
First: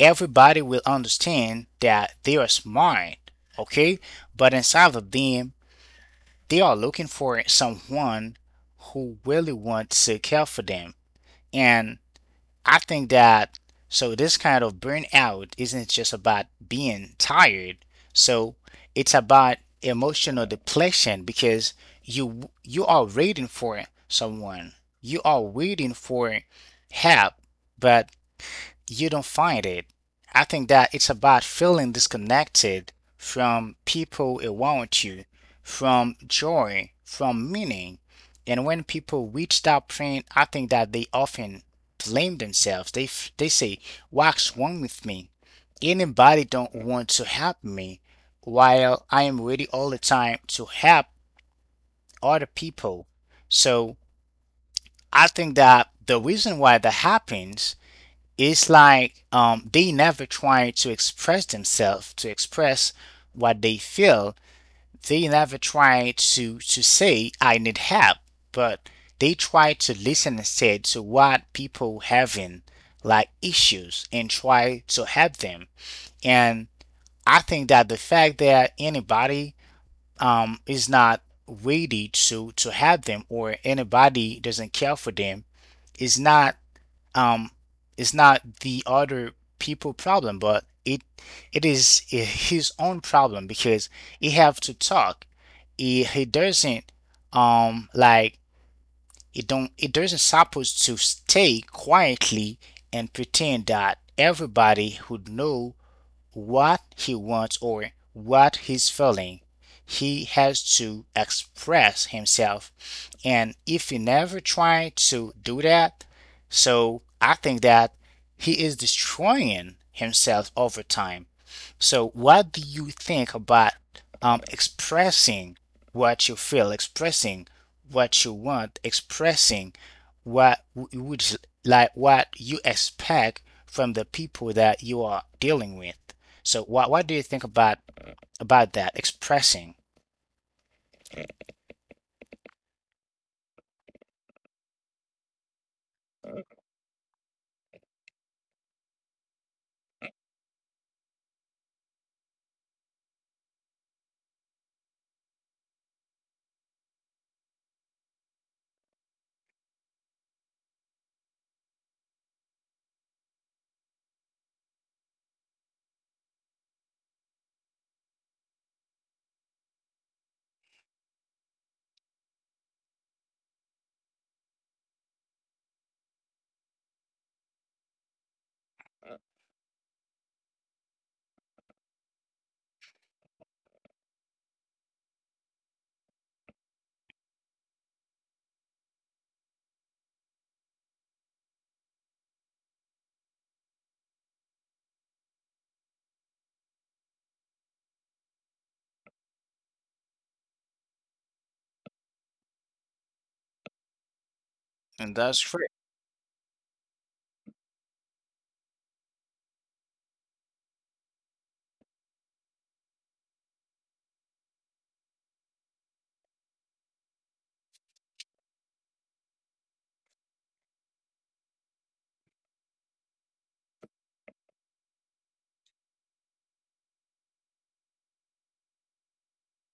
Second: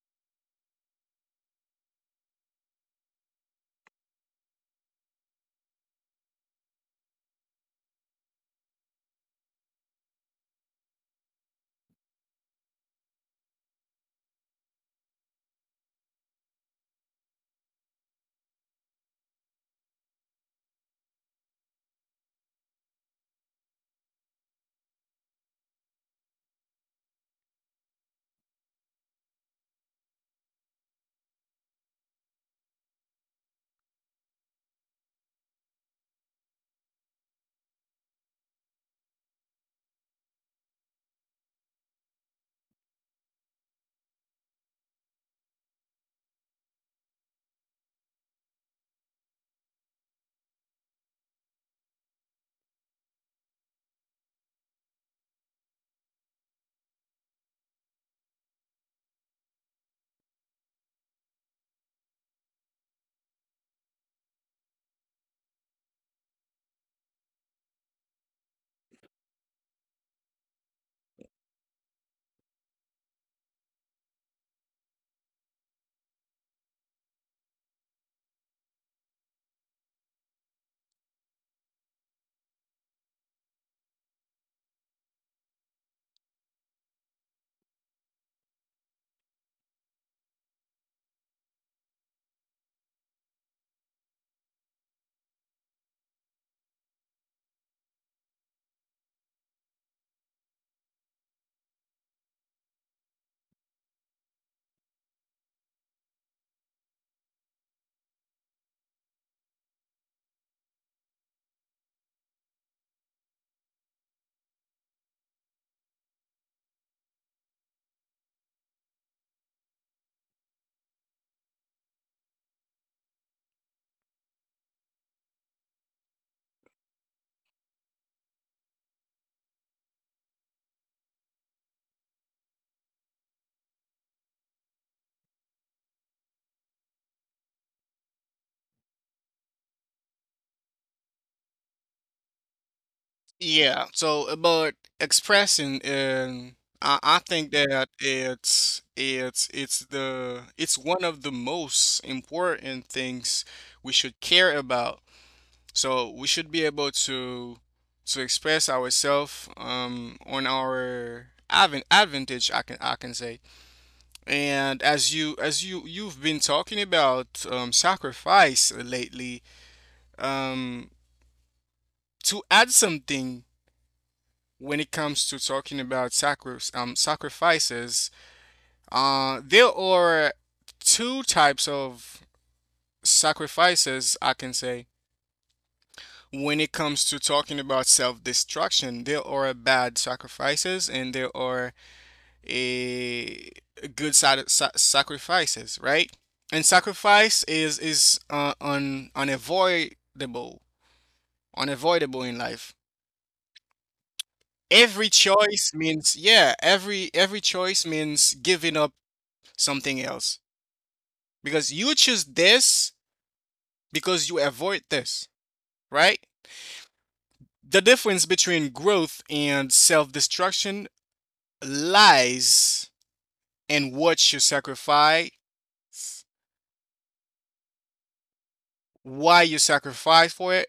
Speaker 1: everybody will understand that they are smart, okay? But inside of them, they are looking for someone who really wants to care for them. And I think that so this kind of burnout isn't just about being tired. So it's about emotional depletion because you you are waiting for someone. You are waiting for help, but you don't find it. I think that it's about feeling disconnected from people around you, from joy, from meaning. And when people reach that point, I think that they often blame themselves. They f- they say, "What's wrong with me? Anybody don't want to help me, while I am ready all the time to help other people." So I think that the reason why that happens, it's like, um, they never try to express themselves, to express what they feel. They never try to to say I need help, but they try to listen instead to what people having, like, issues and try to help them. And I think that the fact that anybody, um, is not ready to to help them or anybody doesn't care for them is not, um it's not the other people problem, but it it is, i- his own problem because he have to talk. he, he doesn't, um like it don't it doesn't supposed to stay quietly and pretend that everybody would know what he wants or what he's feeling. He has to express himself. And if he never tries to do that, so I think that he is destroying himself over time. So, what do you think about, um, expressing what you feel, expressing what you want, expressing what w- would like, what you expect from the people that you are dealing with? So, what what do you think about about that expressing?
Speaker 2: Yeah. So, uh, but expressing, and I, I think that it's it's it's the it's one of the most important things we should care about. So we should be able to to express ourselves um, on our advan advantage, I can I can say. And as you as you you've been talking about um, sacrifice lately, um, to add something when it comes to talking about sacri- um, sacrifices, uh, there are two types of sacrifices I can say. When it comes to talking about self-destruction, there are bad sacrifices and there are a good sacrifices, right? And sacrifice is is uh, un- unavoidable, unavoidable in life. Every choice means
Speaker 1: And that's
Speaker 2: yeah
Speaker 1: great.
Speaker 2: every every choice means giving up something else, because you choose this, because you avoid this, right? The difference between growth and self-destruction lies in what you sacrifice, why you sacrifice for it,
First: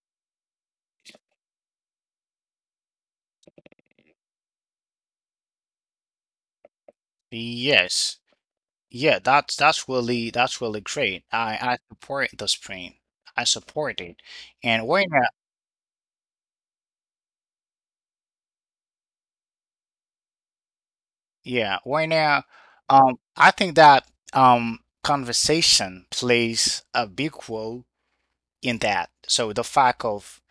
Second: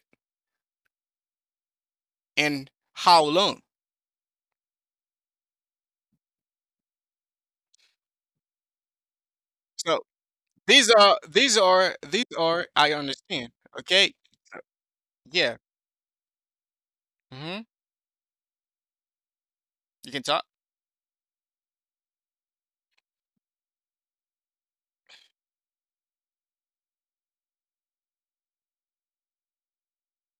Speaker 2: and how long.
Speaker 1: Yes. Yeah, that's that's
Speaker 2: So
Speaker 1: really that's really
Speaker 2: these are
Speaker 1: great. I
Speaker 2: these
Speaker 1: I
Speaker 2: are these
Speaker 1: support this
Speaker 2: are
Speaker 1: print.
Speaker 2: I
Speaker 1: I
Speaker 2: understand.
Speaker 1: support
Speaker 2: Okay.
Speaker 1: it. And when
Speaker 2: Yeah. Hmm. You can talk.
Speaker 1: yeah, right now, um, I think that, um, conversation plays a big role in that. So the fact of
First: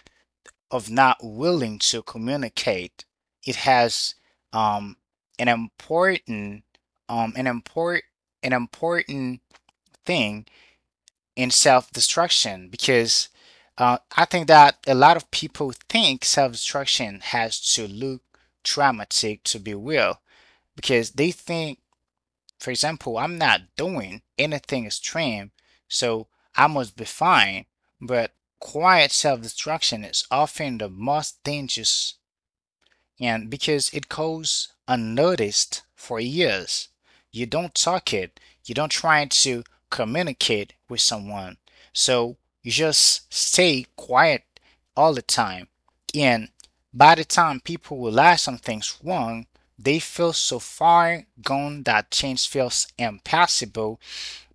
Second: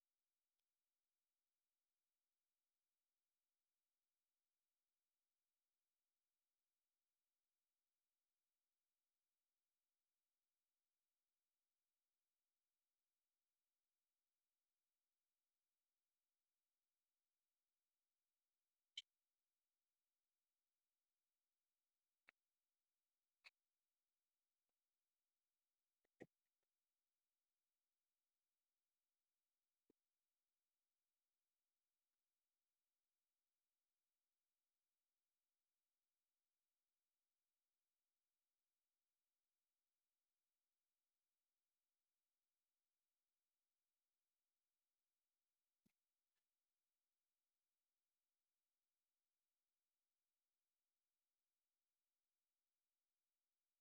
Speaker 1: of not willing to communicate, it has, um, an important, um, an import an important thing in self-destruction because, uh, I think that a lot of people think self-destruction has to look dramatic to be real because they think, for example, I'm not doing anything extreme, so I must be fine, but quiet self destruction is often the most dangerous, and because it goes unnoticed for years, you don't talk it, you don't try to communicate with someone. So you just stay quiet all the time. And by the time people realize something's wrong, they feel so far gone that change feels impossible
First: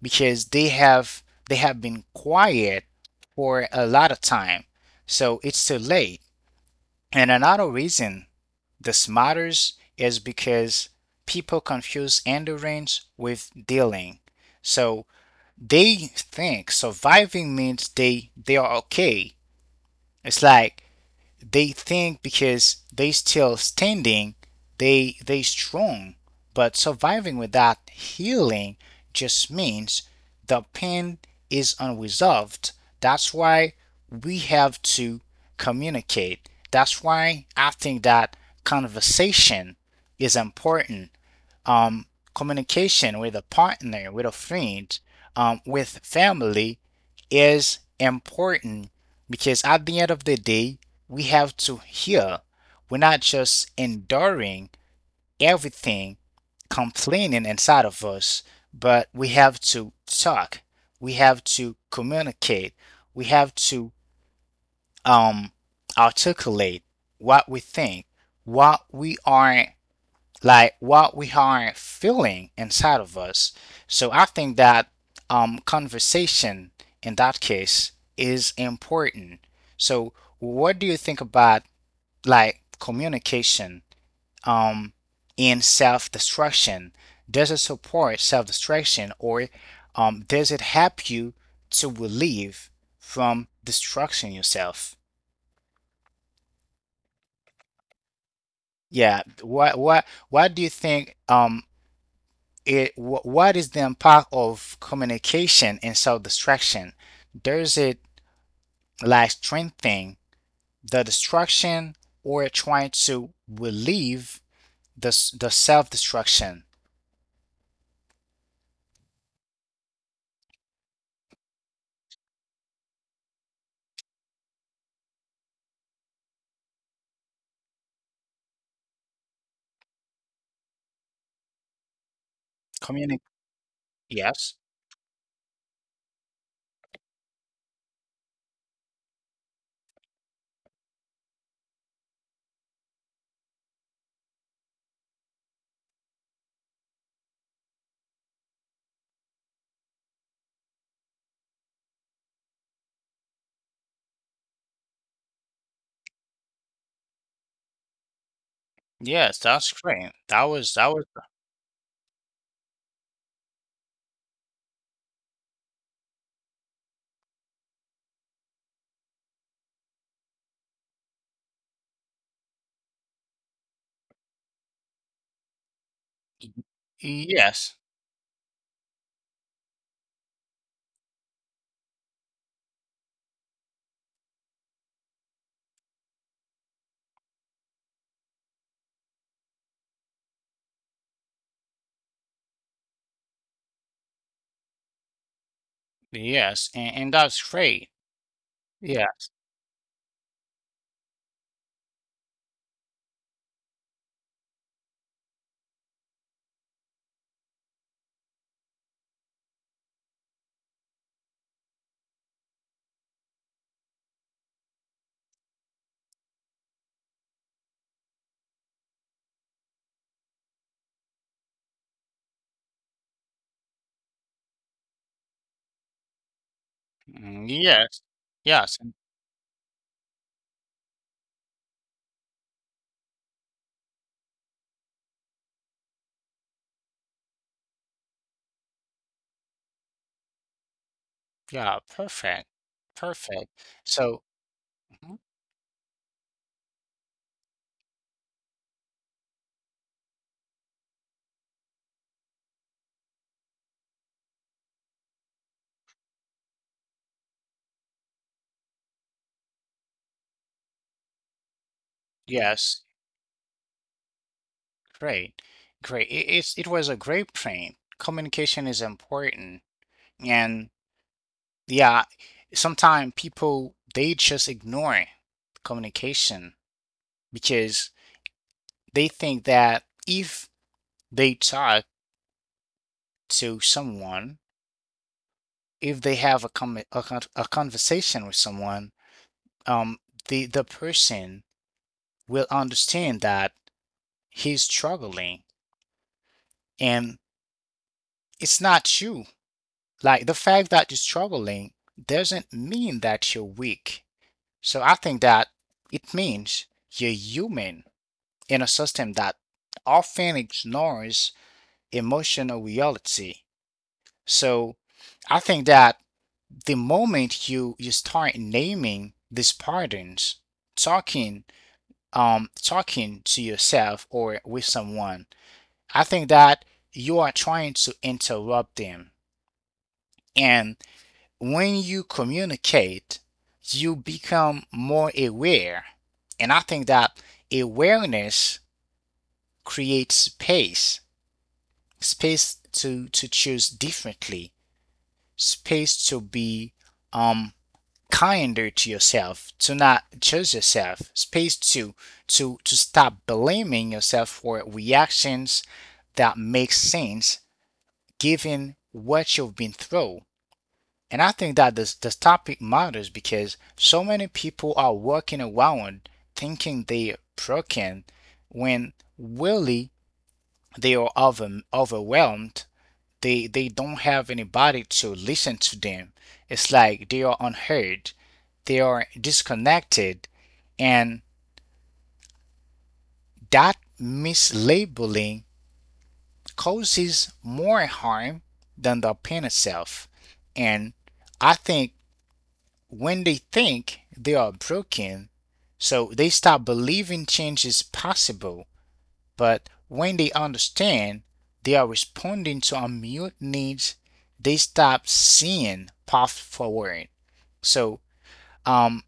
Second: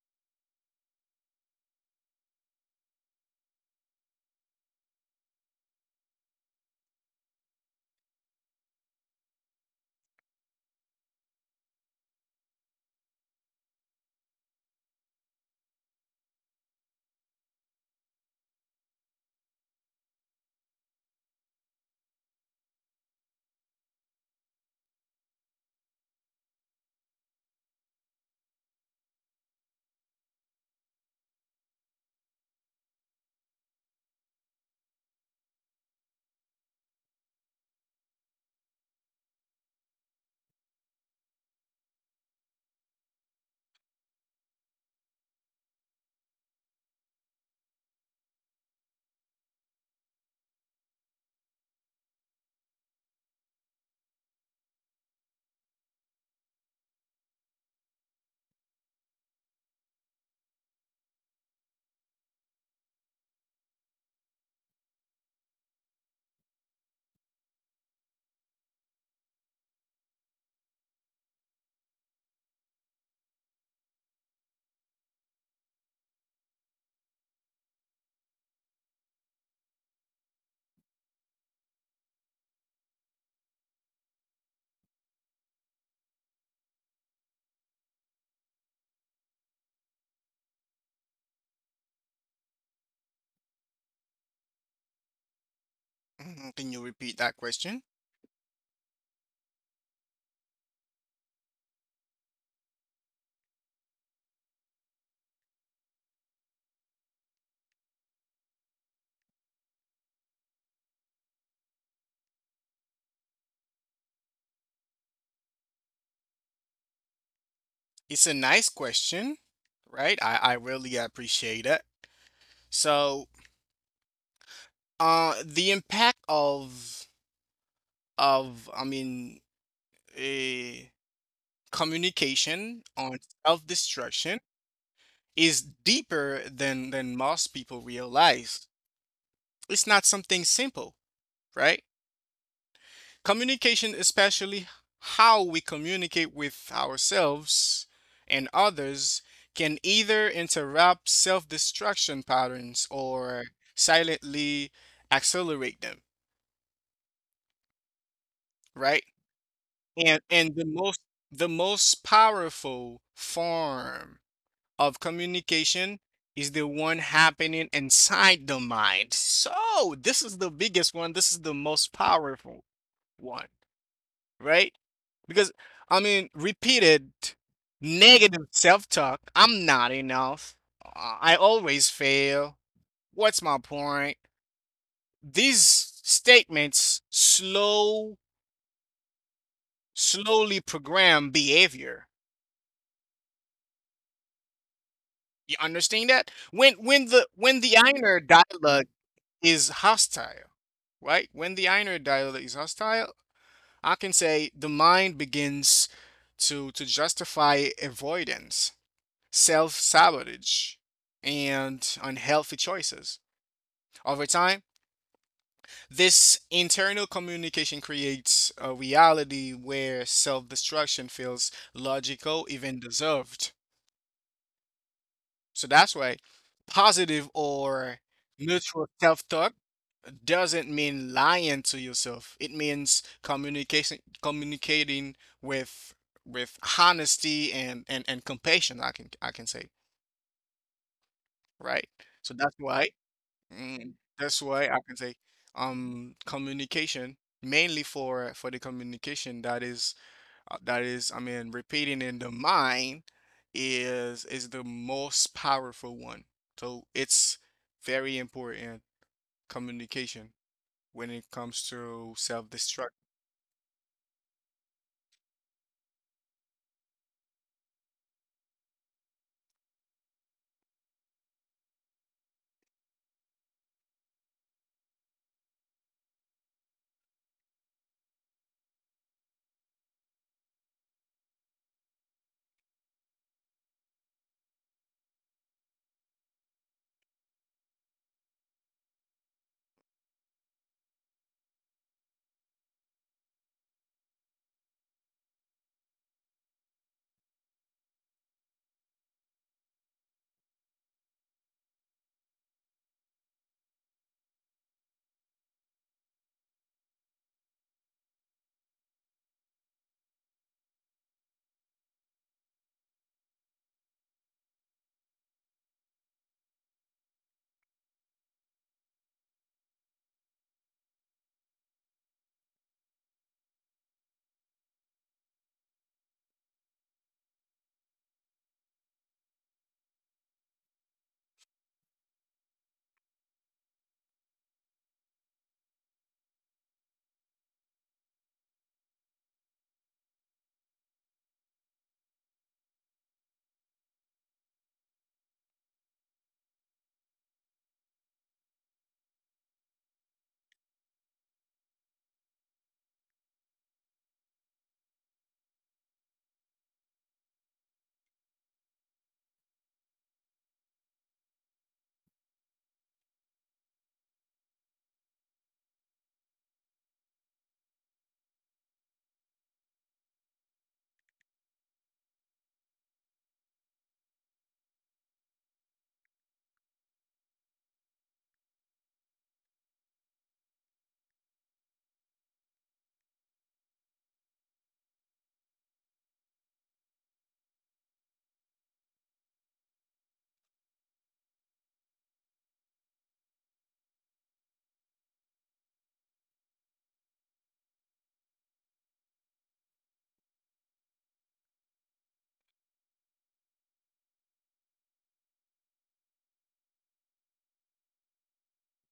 Speaker 1: because they have they have been quiet for a lot of time. So it's too late. And another reason this matters is because people confuse endurance with dealing. So they think surviving means they they are okay. It's like they think because they still standing, they they strong. But surviving without healing just means the pain is unresolved. That's why we have to communicate. That's why I think that conversation is important, um, communication with a partner, with a friend, um, with family is important because at the end of the day, we have to hear. We're not just enduring everything complaining inside of us, but we have to talk. We have to communicate. We have to um, articulate what we think, what we are like what we are feeling inside of us. So I think that um, conversation in that case is important. So what do you think about like communication um, in self-destruction? Does it support self-destruction or um, does it help you to relieve from destruction yourself?
Speaker 2: Mhm. Can you repeat that question?
Speaker 1: Yeah, what what what do you think um it wh- what is the impact of communication and self-destruction? Does it like strengthening the destruction or trying to relieve the s- the self-destruction?
Speaker 2: It's a nice question, right? I, I really appreciate it. So, uh, the impact of of I mean, eh, communication
Speaker 1: Communic,
Speaker 2: on self-destruction
Speaker 1: yes.
Speaker 2: is deeper than than most people realize. It's not something simple, right? Communication, especially how we communicate with ourselves and others, can either interrupt self destruction patterns or silently accelerate them, right?
Speaker 1: Yes, that's great.
Speaker 2: And,
Speaker 1: That
Speaker 2: and
Speaker 1: was
Speaker 2: the
Speaker 1: that was
Speaker 2: most the most powerful form of communication is the one happening inside the mind. So, this is the biggest one. This is the most powerful one, right? Because I mean, repeated
Speaker 1: yes.
Speaker 2: negative self-talk. I'm not enough. Uh, I always fail. What's my point? These statements slow slowly program behavior. You understand that? When when the when the
Speaker 1: Yes,
Speaker 2: inner
Speaker 1: and, and that's
Speaker 2: dialogue
Speaker 1: great.
Speaker 2: is
Speaker 1: Yeah.
Speaker 2: hostile, right? When the inner dialogue is hostile, I can say the mind begins to to justify avoidance, self sabotage, and unhealthy choices. Over time, this internal communication creates a reality where self destruction feels logical, even deserved. So that's why positive or
Speaker 1: Mm, yes.
Speaker 2: neutral self talk
Speaker 1: Yes, and...
Speaker 2: doesn't mean lying to yourself. It means communication communicating with with honesty and, and, and compassion, I can I can say. Right? So
Speaker 1: Yeah,
Speaker 2: that's why.
Speaker 1: perfect.
Speaker 2: And
Speaker 1: Perfect.
Speaker 2: that's why
Speaker 1: So,
Speaker 2: I can say
Speaker 1: mhm,
Speaker 2: um communication, mainly for for the communication that is uh, that is, I mean, repeating in the mind is is the most powerful one. So it's very important communication when it comes to self-destruct.
Speaker 1: yes. Great. Great. It, it's, it was a great train. Communication is important. And yeah, sometimes people, they just ignore communication because they think that if they talk to someone, if they have a, com- a, con- a conversation with someone, um, the, the person will understand that he's struggling and it's not you. Like the fact that you're struggling doesn't mean that you're weak. So I think that it means you're human in a system that often ignores emotional reality. So I think that the moment you you start naming these patterns, talking, um talking to yourself or with someone, I think that you are trying to interrupt them. And when you communicate, you become more aware. And I think that awareness creates space, space to, to choose differently, space to be um kinder to yourself, to not judge yourself, space to to to stop blaming yourself for reactions that make sense given what you've been through. And I think that this this topic matters because so many people are walking around thinking they're broken when really they are over, overwhelmed. They they don't have anybody to listen to them. It's like they are unheard, they are disconnected, and that mislabeling causes more harm than the pain itself. And I think when they think they are broken, so they start believing change is possible. But when they understand they are responding to unmet needs, they stop seeing path forward. So um,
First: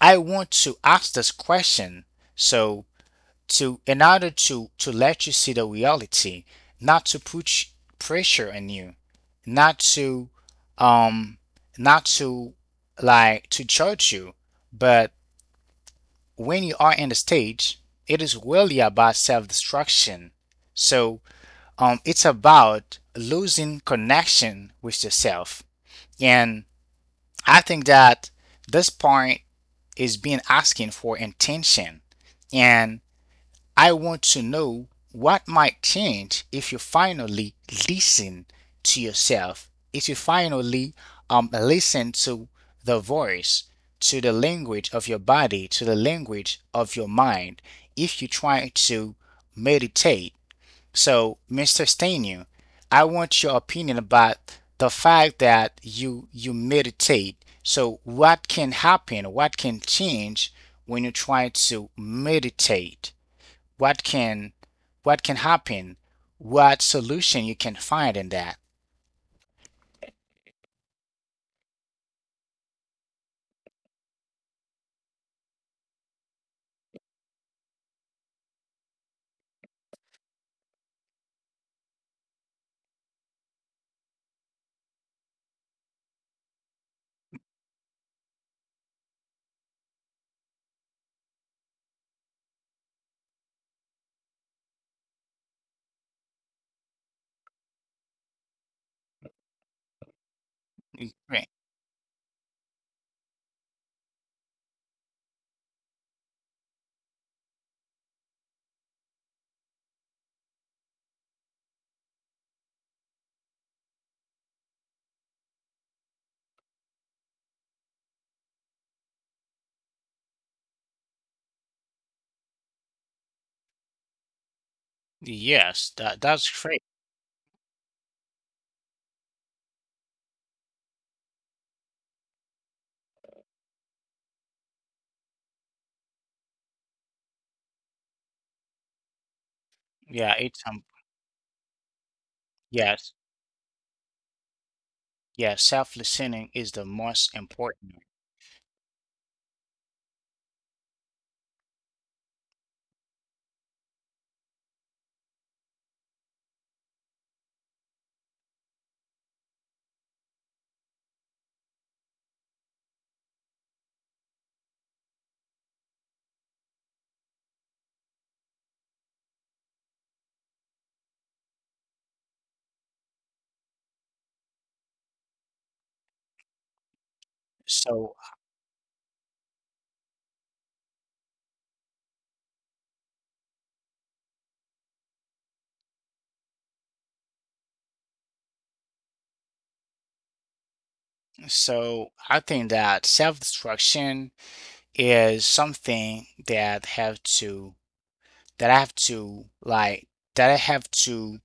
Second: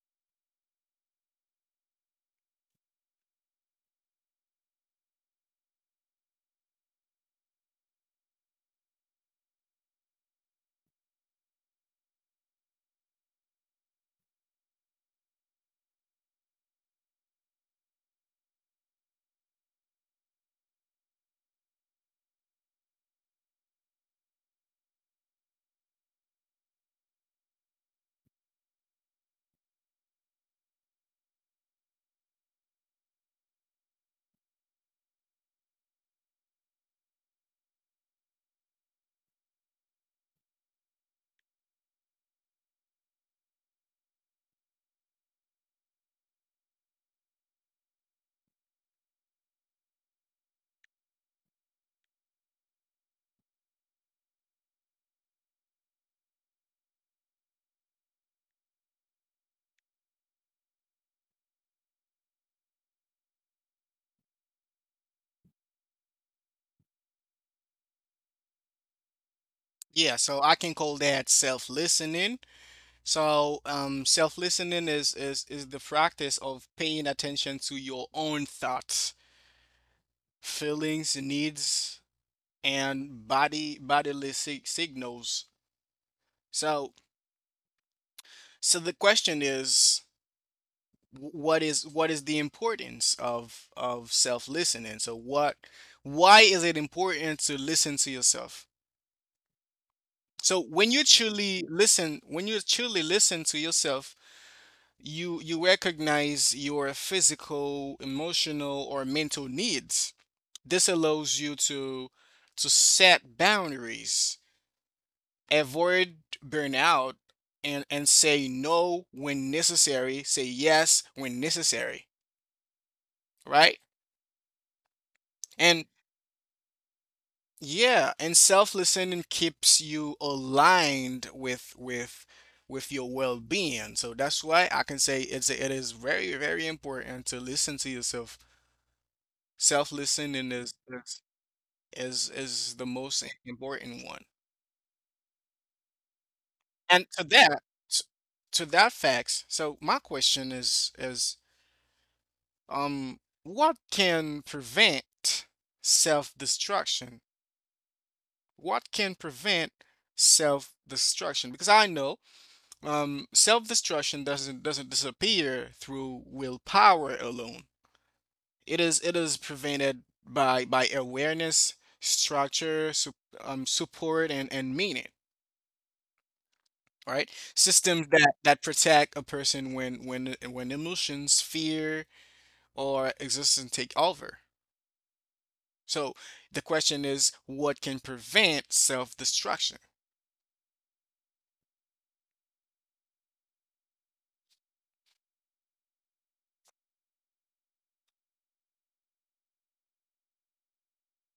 Speaker 1: I want to ask this question. So to in order to to let you see the reality, not to put pressure on you, not to um not to like to judge you, but when you are in the stage it is really about self-destruction, so um it's about losing connection with yourself, and I think that this point is being asking for intention. And I want to know what might change if you finally listen to yourself, if you finally um, listen to the voice, to the language of your body, to the language of your mind, if you try to meditate. So, mister Stanu, I want your opinion about the fact that you you meditate. So, what can happen? What can change when you try to meditate? What can, what can happen, what solution you can find in that.
Speaker 2: Yeah, so I can call that self-listening. So um self-listening is is is the practice of paying attention to your own thoughts, feelings, needs, and body bodily sig- signals. So so the question is, wh- what is what is the importance of of self listening? So what, why is it important to listen to yourself? So when you
Speaker 1: Mm,
Speaker 2: truly
Speaker 1: great.
Speaker 2: listen, when you truly listen to yourself, you you recognize your physical, emotional or mental needs. This allows you to to set boundaries, avoid burnout, and and say no when necessary, say yes when necessary, right? And
Speaker 1: Yes, that that's great.
Speaker 2: yeah, and self listening keeps you aligned with with with your well-being, so that's why I can say it's it is very very important to listen to yourself. Self listening
Speaker 1: Yeah,
Speaker 2: is
Speaker 1: it's um
Speaker 2: is is is the most
Speaker 1: yes.
Speaker 2: important one.
Speaker 1: Yeah, self-listening is the
Speaker 2: And to
Speaker 1: most
Speaker 2: that,
Speaker 1: important.
Speaker 2: to that facts, so my question is is Um, what can prevent self-destruction? What can prevent self-destruction? Because I know, um, self-destruction doesn't doesn't disappear through willpower alone. It is it is prevented by by awareness, structure, su um, support, and and meaning. Right? Systems
Speaker 1: So
Speaker 2: that that protect a person when when when emotions, fear, or existence take over. So the question is, what can prevent self-destruction?
Speaker 1: so I think that self-destruction is something that have to, that I have to like, that I have to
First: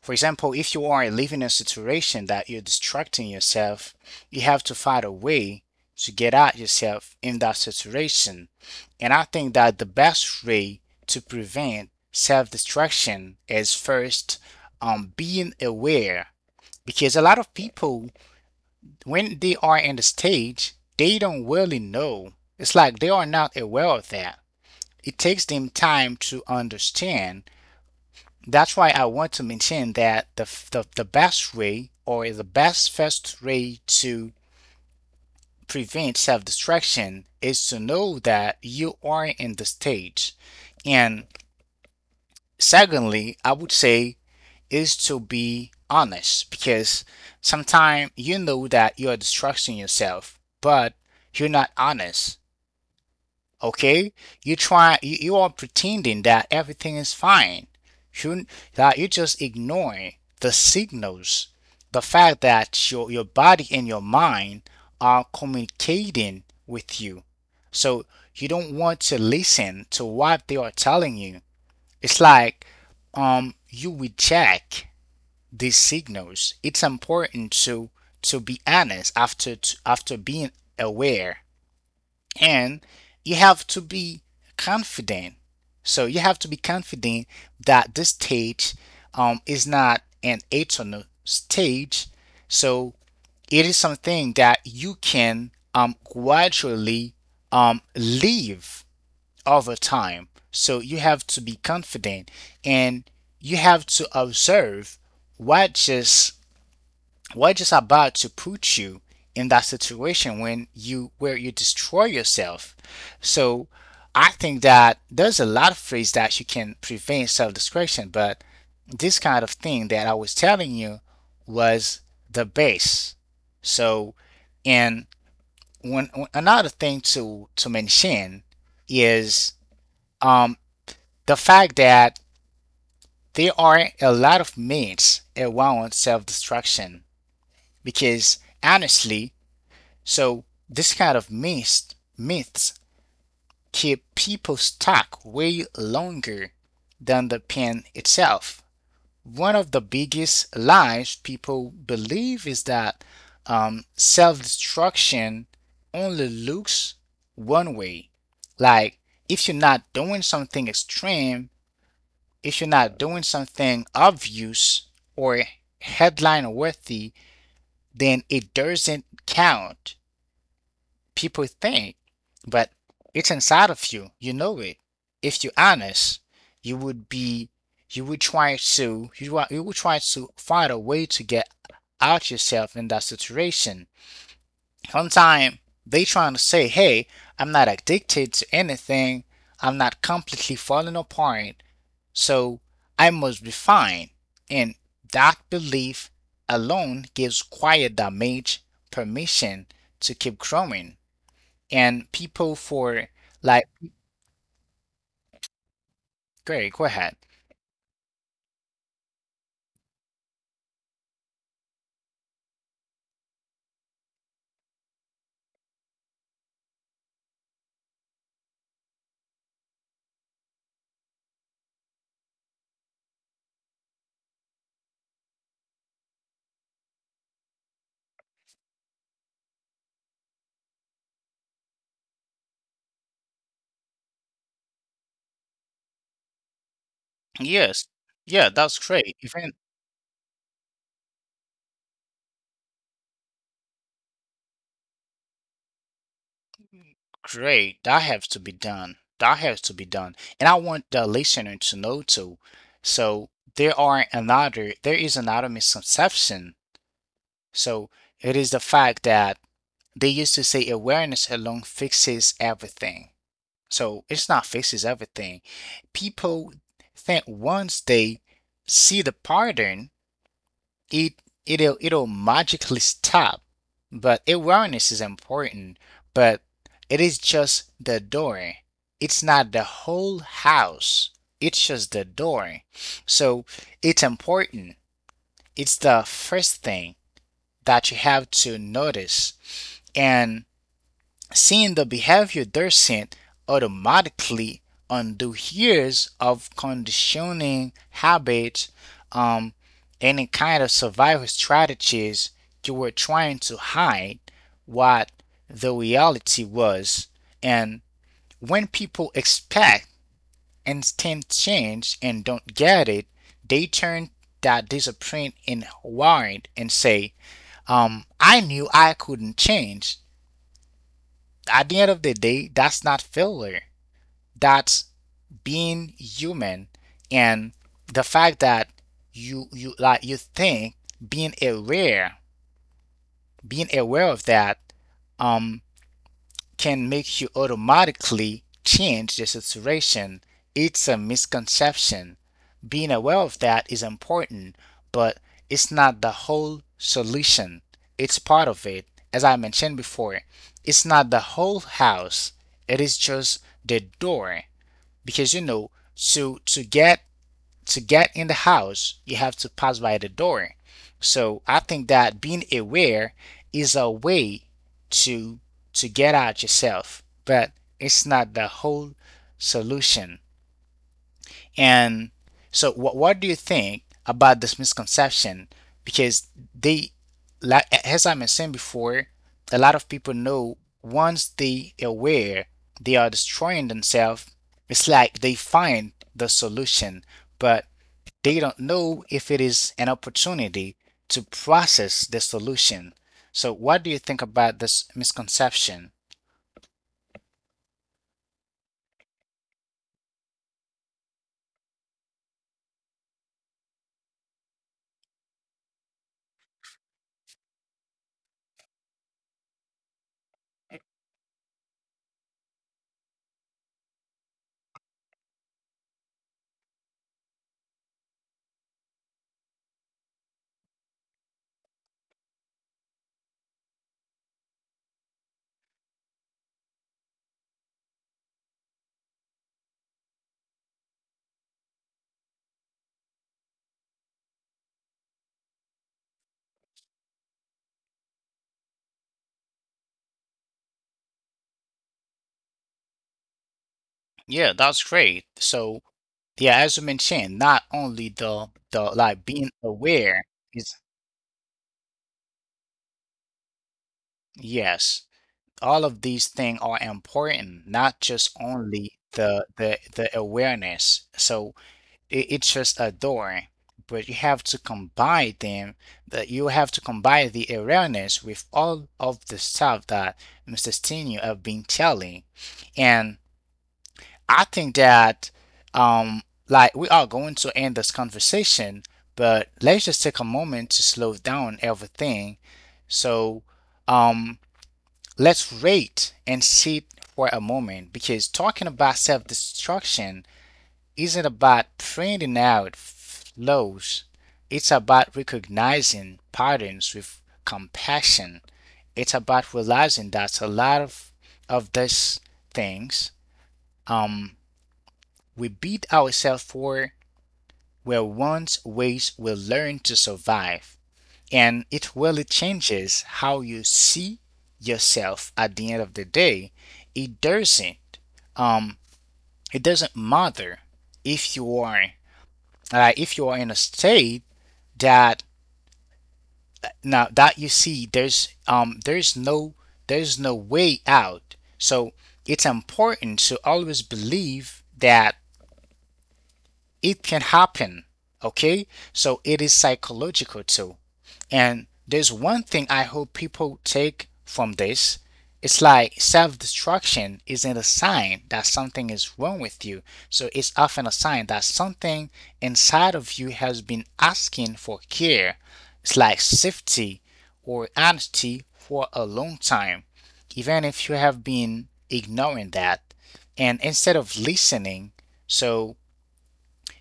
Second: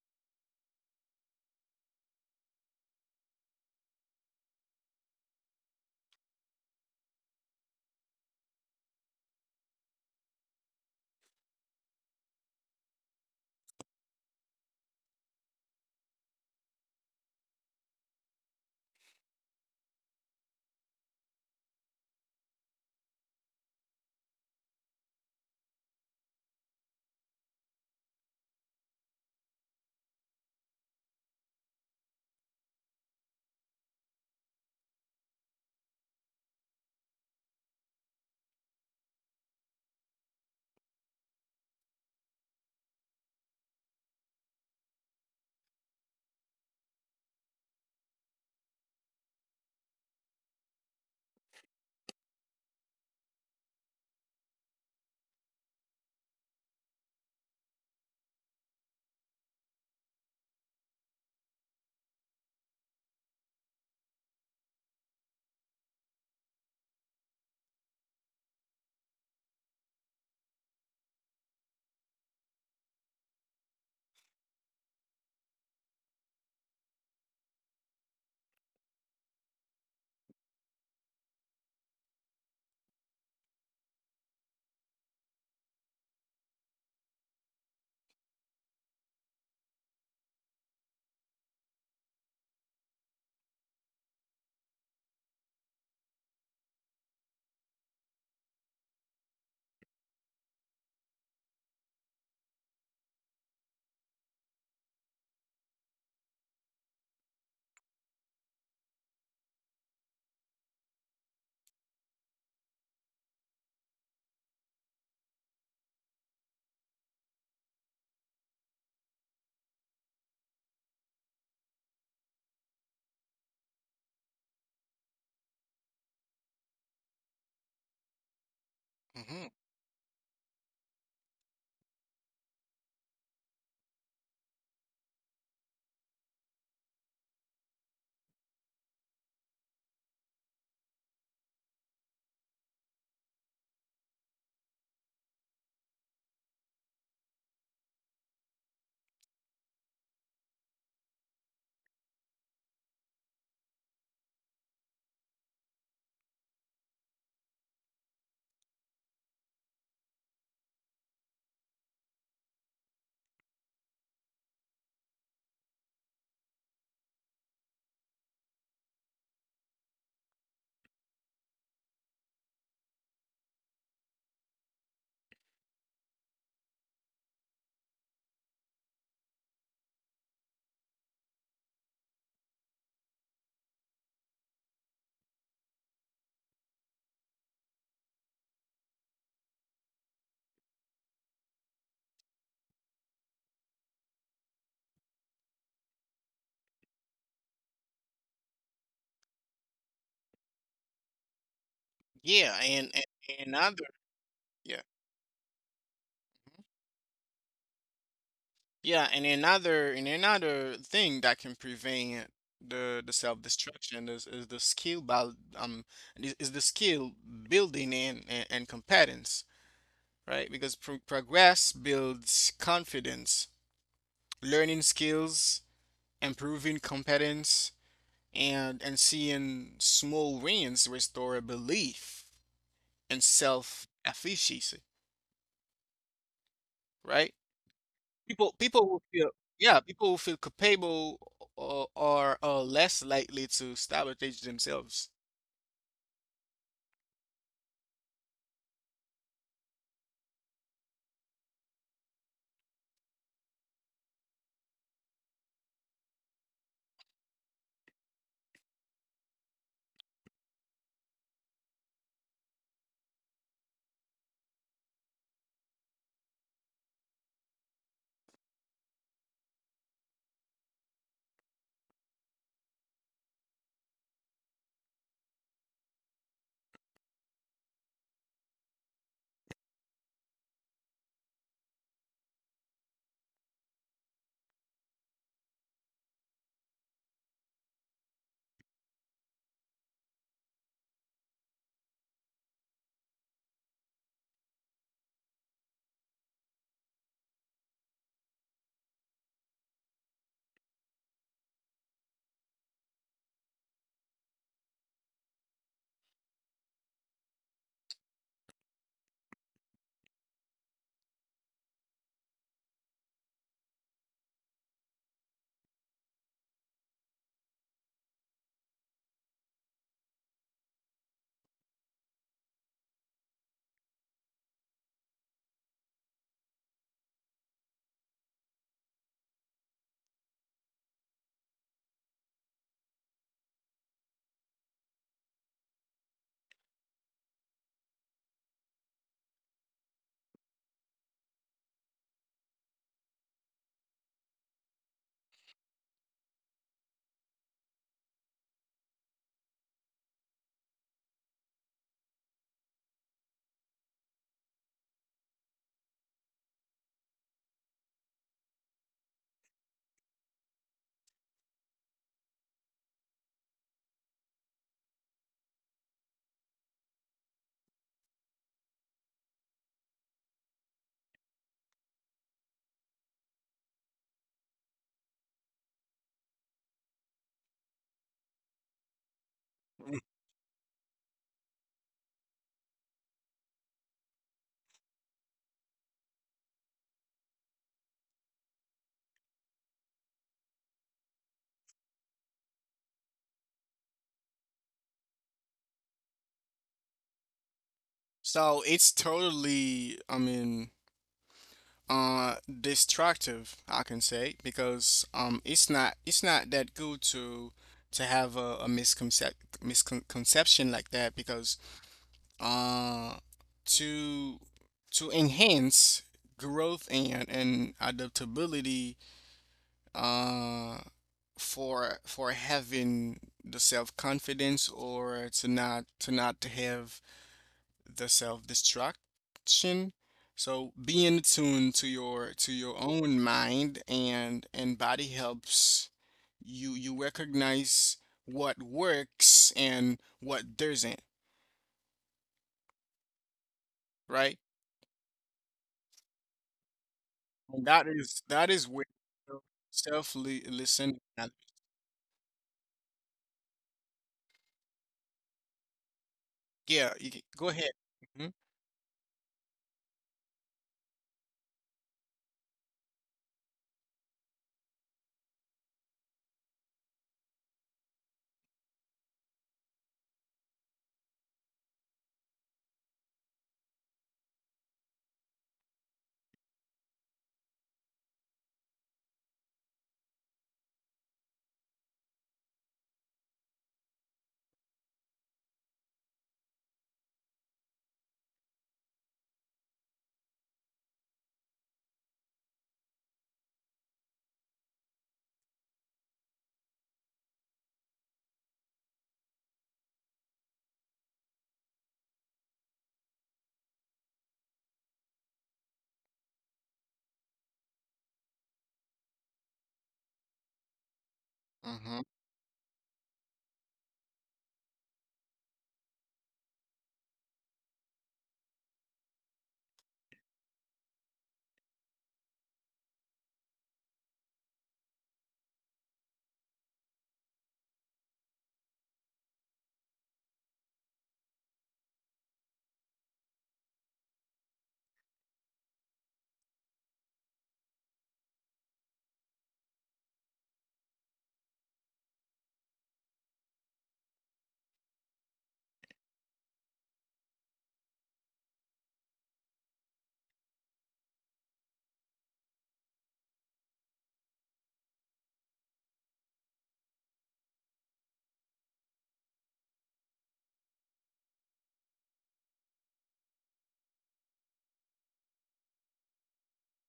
Speaker 1: For example, if you are living in a situation that you're distracting yourself, you have to find a way to get out yourself in that situation. And I think that the best way to prevent self distraction is first um, being aware. Because a lot of people, when they are in the stage, they don't really know. It's like they are not aware of that. It takes them time to understand. That's why I want to mention that the, the, the best way or the best first way to prevent self destruction is to know that you are in the stage. And secondly, I would say is to be honest because sometimes you know that you are destructing yourself, but you're not honest. Okay, you try you, you are pretending that everything is fine. You, that you just ignoring the signals, the fact that your your body and your mind are communicating with you. So you don't want to listen to what they are telling you. It's like um you reject these signals. It's important to to be honest after after being aware, and you have to be confident. So you have to be confident that this stage um, is not an eternal stage. So it is something that you can um, gradually um, leave over time. So you have to be confident and you have to observe what just we're just about to put you in that situation when you where you destroy yourself. So I think that there's a lot of ways that you can prevent self-destruction, but this kind of thing that I was telling you was the base. So, and one another thing to to mention
Speaker 2: Hmm.
Speaker 1: is um the fact that there are a lot of myths around self-destruction because honestly, so this kind of myths myths keep people stuck way longer than the pen itself. One of the biggest lies people believe is that um, self-destruction only looks one way. Like if you're not doing something extreme, if you're not doing something obvious or headline worthy, then it doesn't count. People think, but it's inside of you. You know it. If you're honest, you would be, you would try to, you, wa- you would try to find a way to get out yourself in that situation. Sometimes they trying to say, hey, I'm not addicted to anything. I'm not completely falling apart. So I must be fine. And that belief alone gives quiet damage permission to keep growing and
Speaker 2: Yeah,
Speaker 1: people
Speaker 2: and, and
Speaker 1: for
Speaker 2: and
Speaker 1: like,
Speaker 2: another. Yeah.
Speaker 1: great, go ahead.
Speaker 2: Yeah, and another, and another thing that can prevent the the self-destruction is, is the skill by um is, is the skill building and, and and competence, right? Because pro progress builds confidence, learning skills, improving competence, and and seeing small wins restore belief, and self efficacy, right?
Speaker 1: Yes.
Speaker 2: People
Speaker 1: Yeah,
Speaker 2: people
Speaker 1: that's
Speaker 2: will feel,
Speaker 1: great. Even
Speaker 2: yeah, people will feel capable or are uh, less likely to sabotage themselves.
Speaker 1: great. That has to be done. That has to be done. And I want the listener to know too. So there are another there is another misconception. So it is the fact that they used to say awareness alone fixes everything. So it's not fixes everything. People think once they see the pattern, it it'll it'll magically stop. But awareness is important, but it is just the door. It's not the whole house. It's just the door. So it's important. It's the first thing that you have to notice. And seeing the behavior they're sent automatically undo years of conditioning habits, um, any kind of survival strategies you were trying to hide what the reality was. And when people expect instant change and don't get it, they turn that disappointment in worried and say, um, I knew I couldn't change at the end of the day, that's not failure. That's being human, and the fact that you you like you think being aware, being aware of that um can make you automatically change the situation. It's a misconception. Being aware of that is important, but it's not the whole solution. It's part of it. As I mentioned before, it's not the whole house. It is just the door because you know to to get to get in the house, you have to pass by the door. So I think that being aware is a way to to get out yourself, but it's not the whole solution. And so, what what do you think about this misconception? Because they, like as I mentioned before, a lot of
Speaker 2: Mm.
Speaker 1: people know once they aware they are destroying themselves. It's like they find the solution, but they don't know if it is an opportunity to process the solution. So, what do you think about this misconception?
Speaker 2: So it's totally, I mean, uh, destructive, I can say, because um, it's not it's not that good to to have a, a misconcep misconception like that, because uh, to to enhance growth and and adaptability, uh for for having the self-confidence, or to not to not to have the self-destruction. So being attuned to your to your own mind and and body helps you you recognize what works and what doesn't, right?
Speaker 1: Yeah, that's great.
Speaker 2: And that
Speaker 1: So,
Speaker 2: is that is where
Speaker 1: yeah, as you mentioned, not only the
Speaker 2: self-listening.
Speaker 1: the like being aware is
Speaker 2: Yeah, you can- go
Speaker 1: yes,
Speaker 2: ahead.
Speaker 1: all of these things are important, not just only the the the awareness. So it, it's just a door, but you have to combine them. That you have to combine the awareness with all of the stuff that mister Stinio have been telling, and I think that um like we are going to end this conversation, but let's just take a moment to slow down everything. So um let's rate and sit for a moment because talking about self-destruction isn't about printing out flows. It's about recognizing patterns with compassion. It's about realizing that a lot of of these things um we beat ourselves for were once ways we learned to survive.
Speaker 2: Hmm.
Speaker 1: And it really changes how you see yourself at the end of the day. It doesn't, um it doesn't matter if you are uh, if you are in a state that, now that you see there's um there's no, there's no way out. So it's important to always believe that it can happen. Okay? So it is psychological too. And there's one thing I hope people take from this. It's like self destruction isn't a sign that something is wrong with you. So it's often a sign that something inside of you has been asking for care. It's like safety or honesty for a long time, even if you have been ignoring that. And instead of listening, so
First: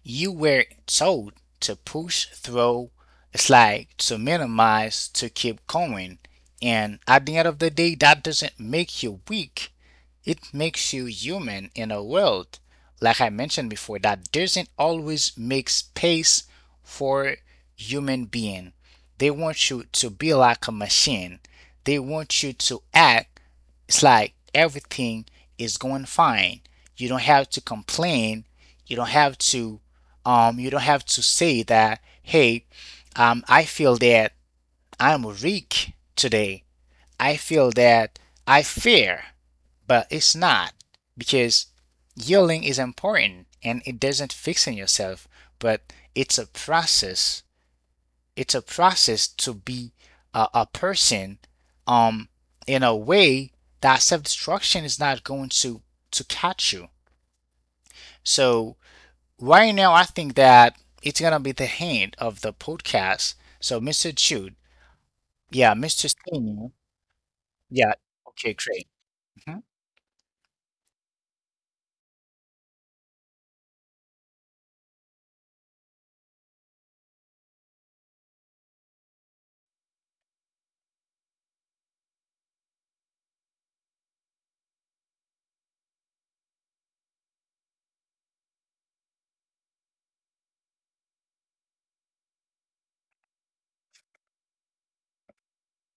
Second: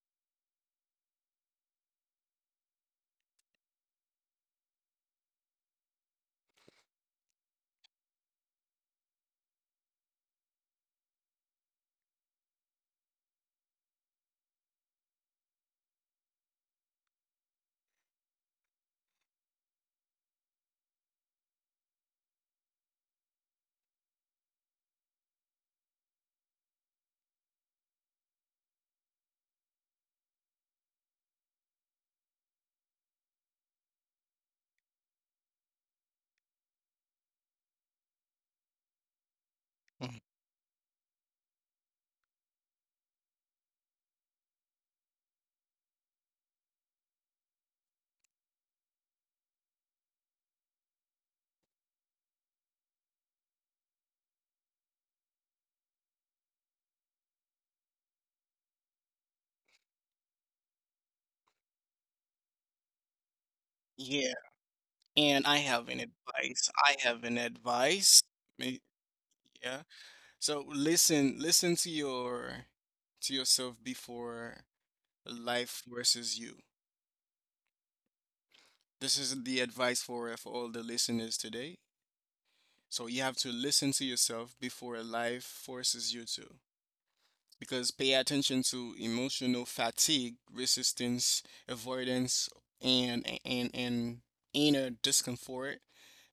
Speaker 1: you were told to push through a slide to minimize to keep going. And at the end of the day, that doesn't make you weak. It makes you human in a world, like I mentioned before, that doesn't always make space for human being. They want you to be like a machine. They want you to act it's like everything is going fine. You don't have to complain. You don't have to, um you don't have to say that, hey, um I feel that I'm weak today. I feel that I fear. But it's not because healing is important and it doesn't fixing yourself, but it's a process, it's a process to be a, a person um in a way that self-destruction is not going to to catch you. So right now I think that it's gonna be the hand of the podcast. So Mr.
Speaker 2: Hmm.
Speaker 1: Jude.
Speaker 2: And I
Speaker 1: Yeah,
Speaker 2: have an
Speaker 1: Mr.
Speaker 2: advice.
Speaker 1: Senior.
Speaker 2: I have an
Speaker 1: Yeah.
Speaker 2: advice.
Speaker 1: Okay,
Speaker 2: May-
Speaker 1: great. Mhm.
Speaker 2: Yeah. So listen, listen to your to yourself before life forces you. This is the advice for for all the listeners today. So you have to listen to yourself before life forces you to. Because pay attention to emotional fatigue, resistance, avoidance, and and and inner discomfort.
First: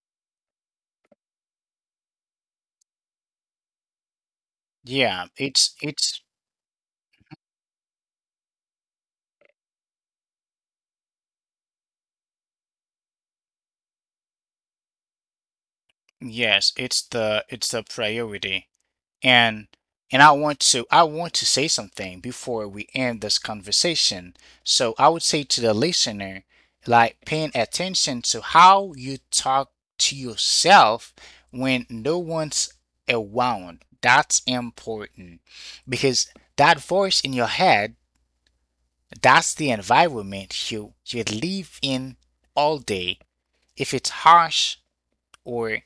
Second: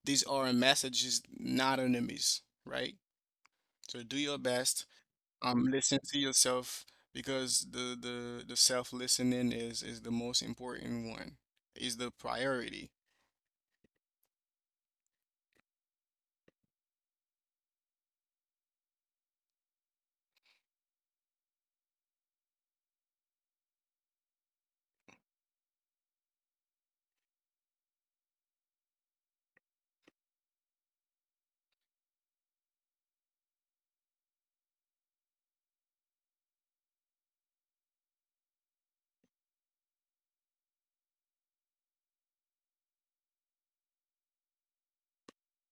Speaker 2: These are messages, not enemies, right? So do your best.
Speaker 1: yeah
Speaker 2: Um,
Speaker 1: it's
Speaker 2: listen to
Speaker 1: it's
Speaker 2: yourself because the the the self listening is is the most important one. Is the priority.
Speaker 1: yes, it's the, it's the priority. And and i want to i want to say something before we end this conversation. So I would say to the listener, like paying attention to how you talk to yourself when no one's around, that's important, because that voice in your head, that's the environment you you live in all day. If it's harsh or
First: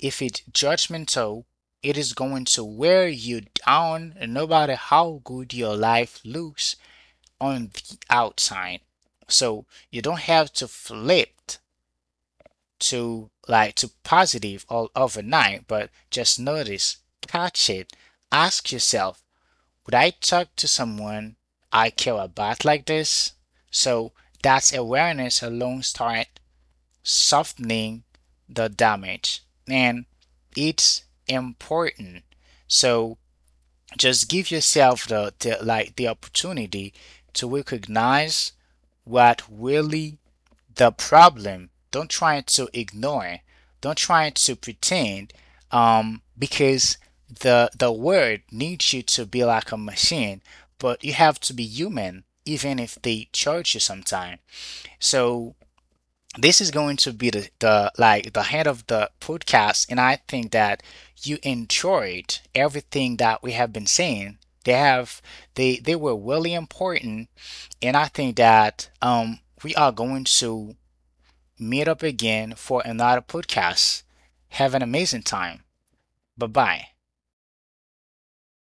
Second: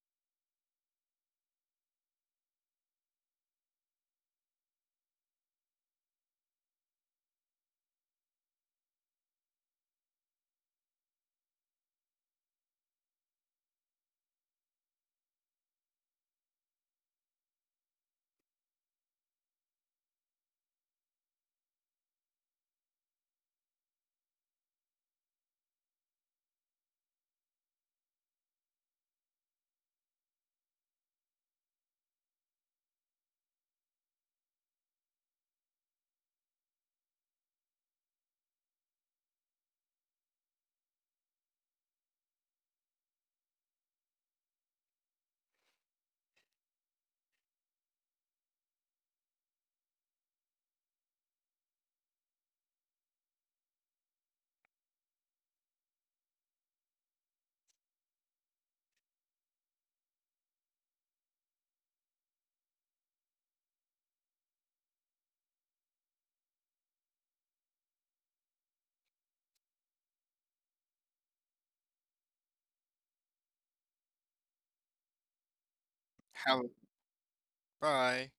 Speaker 1: if it's judgmental, it is going to wear you down no matter how good your life looks on the outside. So you don't have to flip to, like, to positive all overnight, but just notice, catch it, ask yourself, would I talk to someone I care about like this? So that's awareness alone start softening the damage. And it's important. So just give yourself the, the like the opportunity to recognize what really the problem. Don't try to ignore. Don't try to pretend. Um, because the the world needs you to be like a machine, but you have to be human, even if they charge you sometime. So this is going to be the, the like the head of the podcast, and I think that you enjoyed everything that we have been saying. They have, they they were really important. And I think that um we are going to meet up again for another podcast. Have an amazing time. Bye
Speaker 2: Have
Speaker 1: bye.
Speaker 2: a- bye.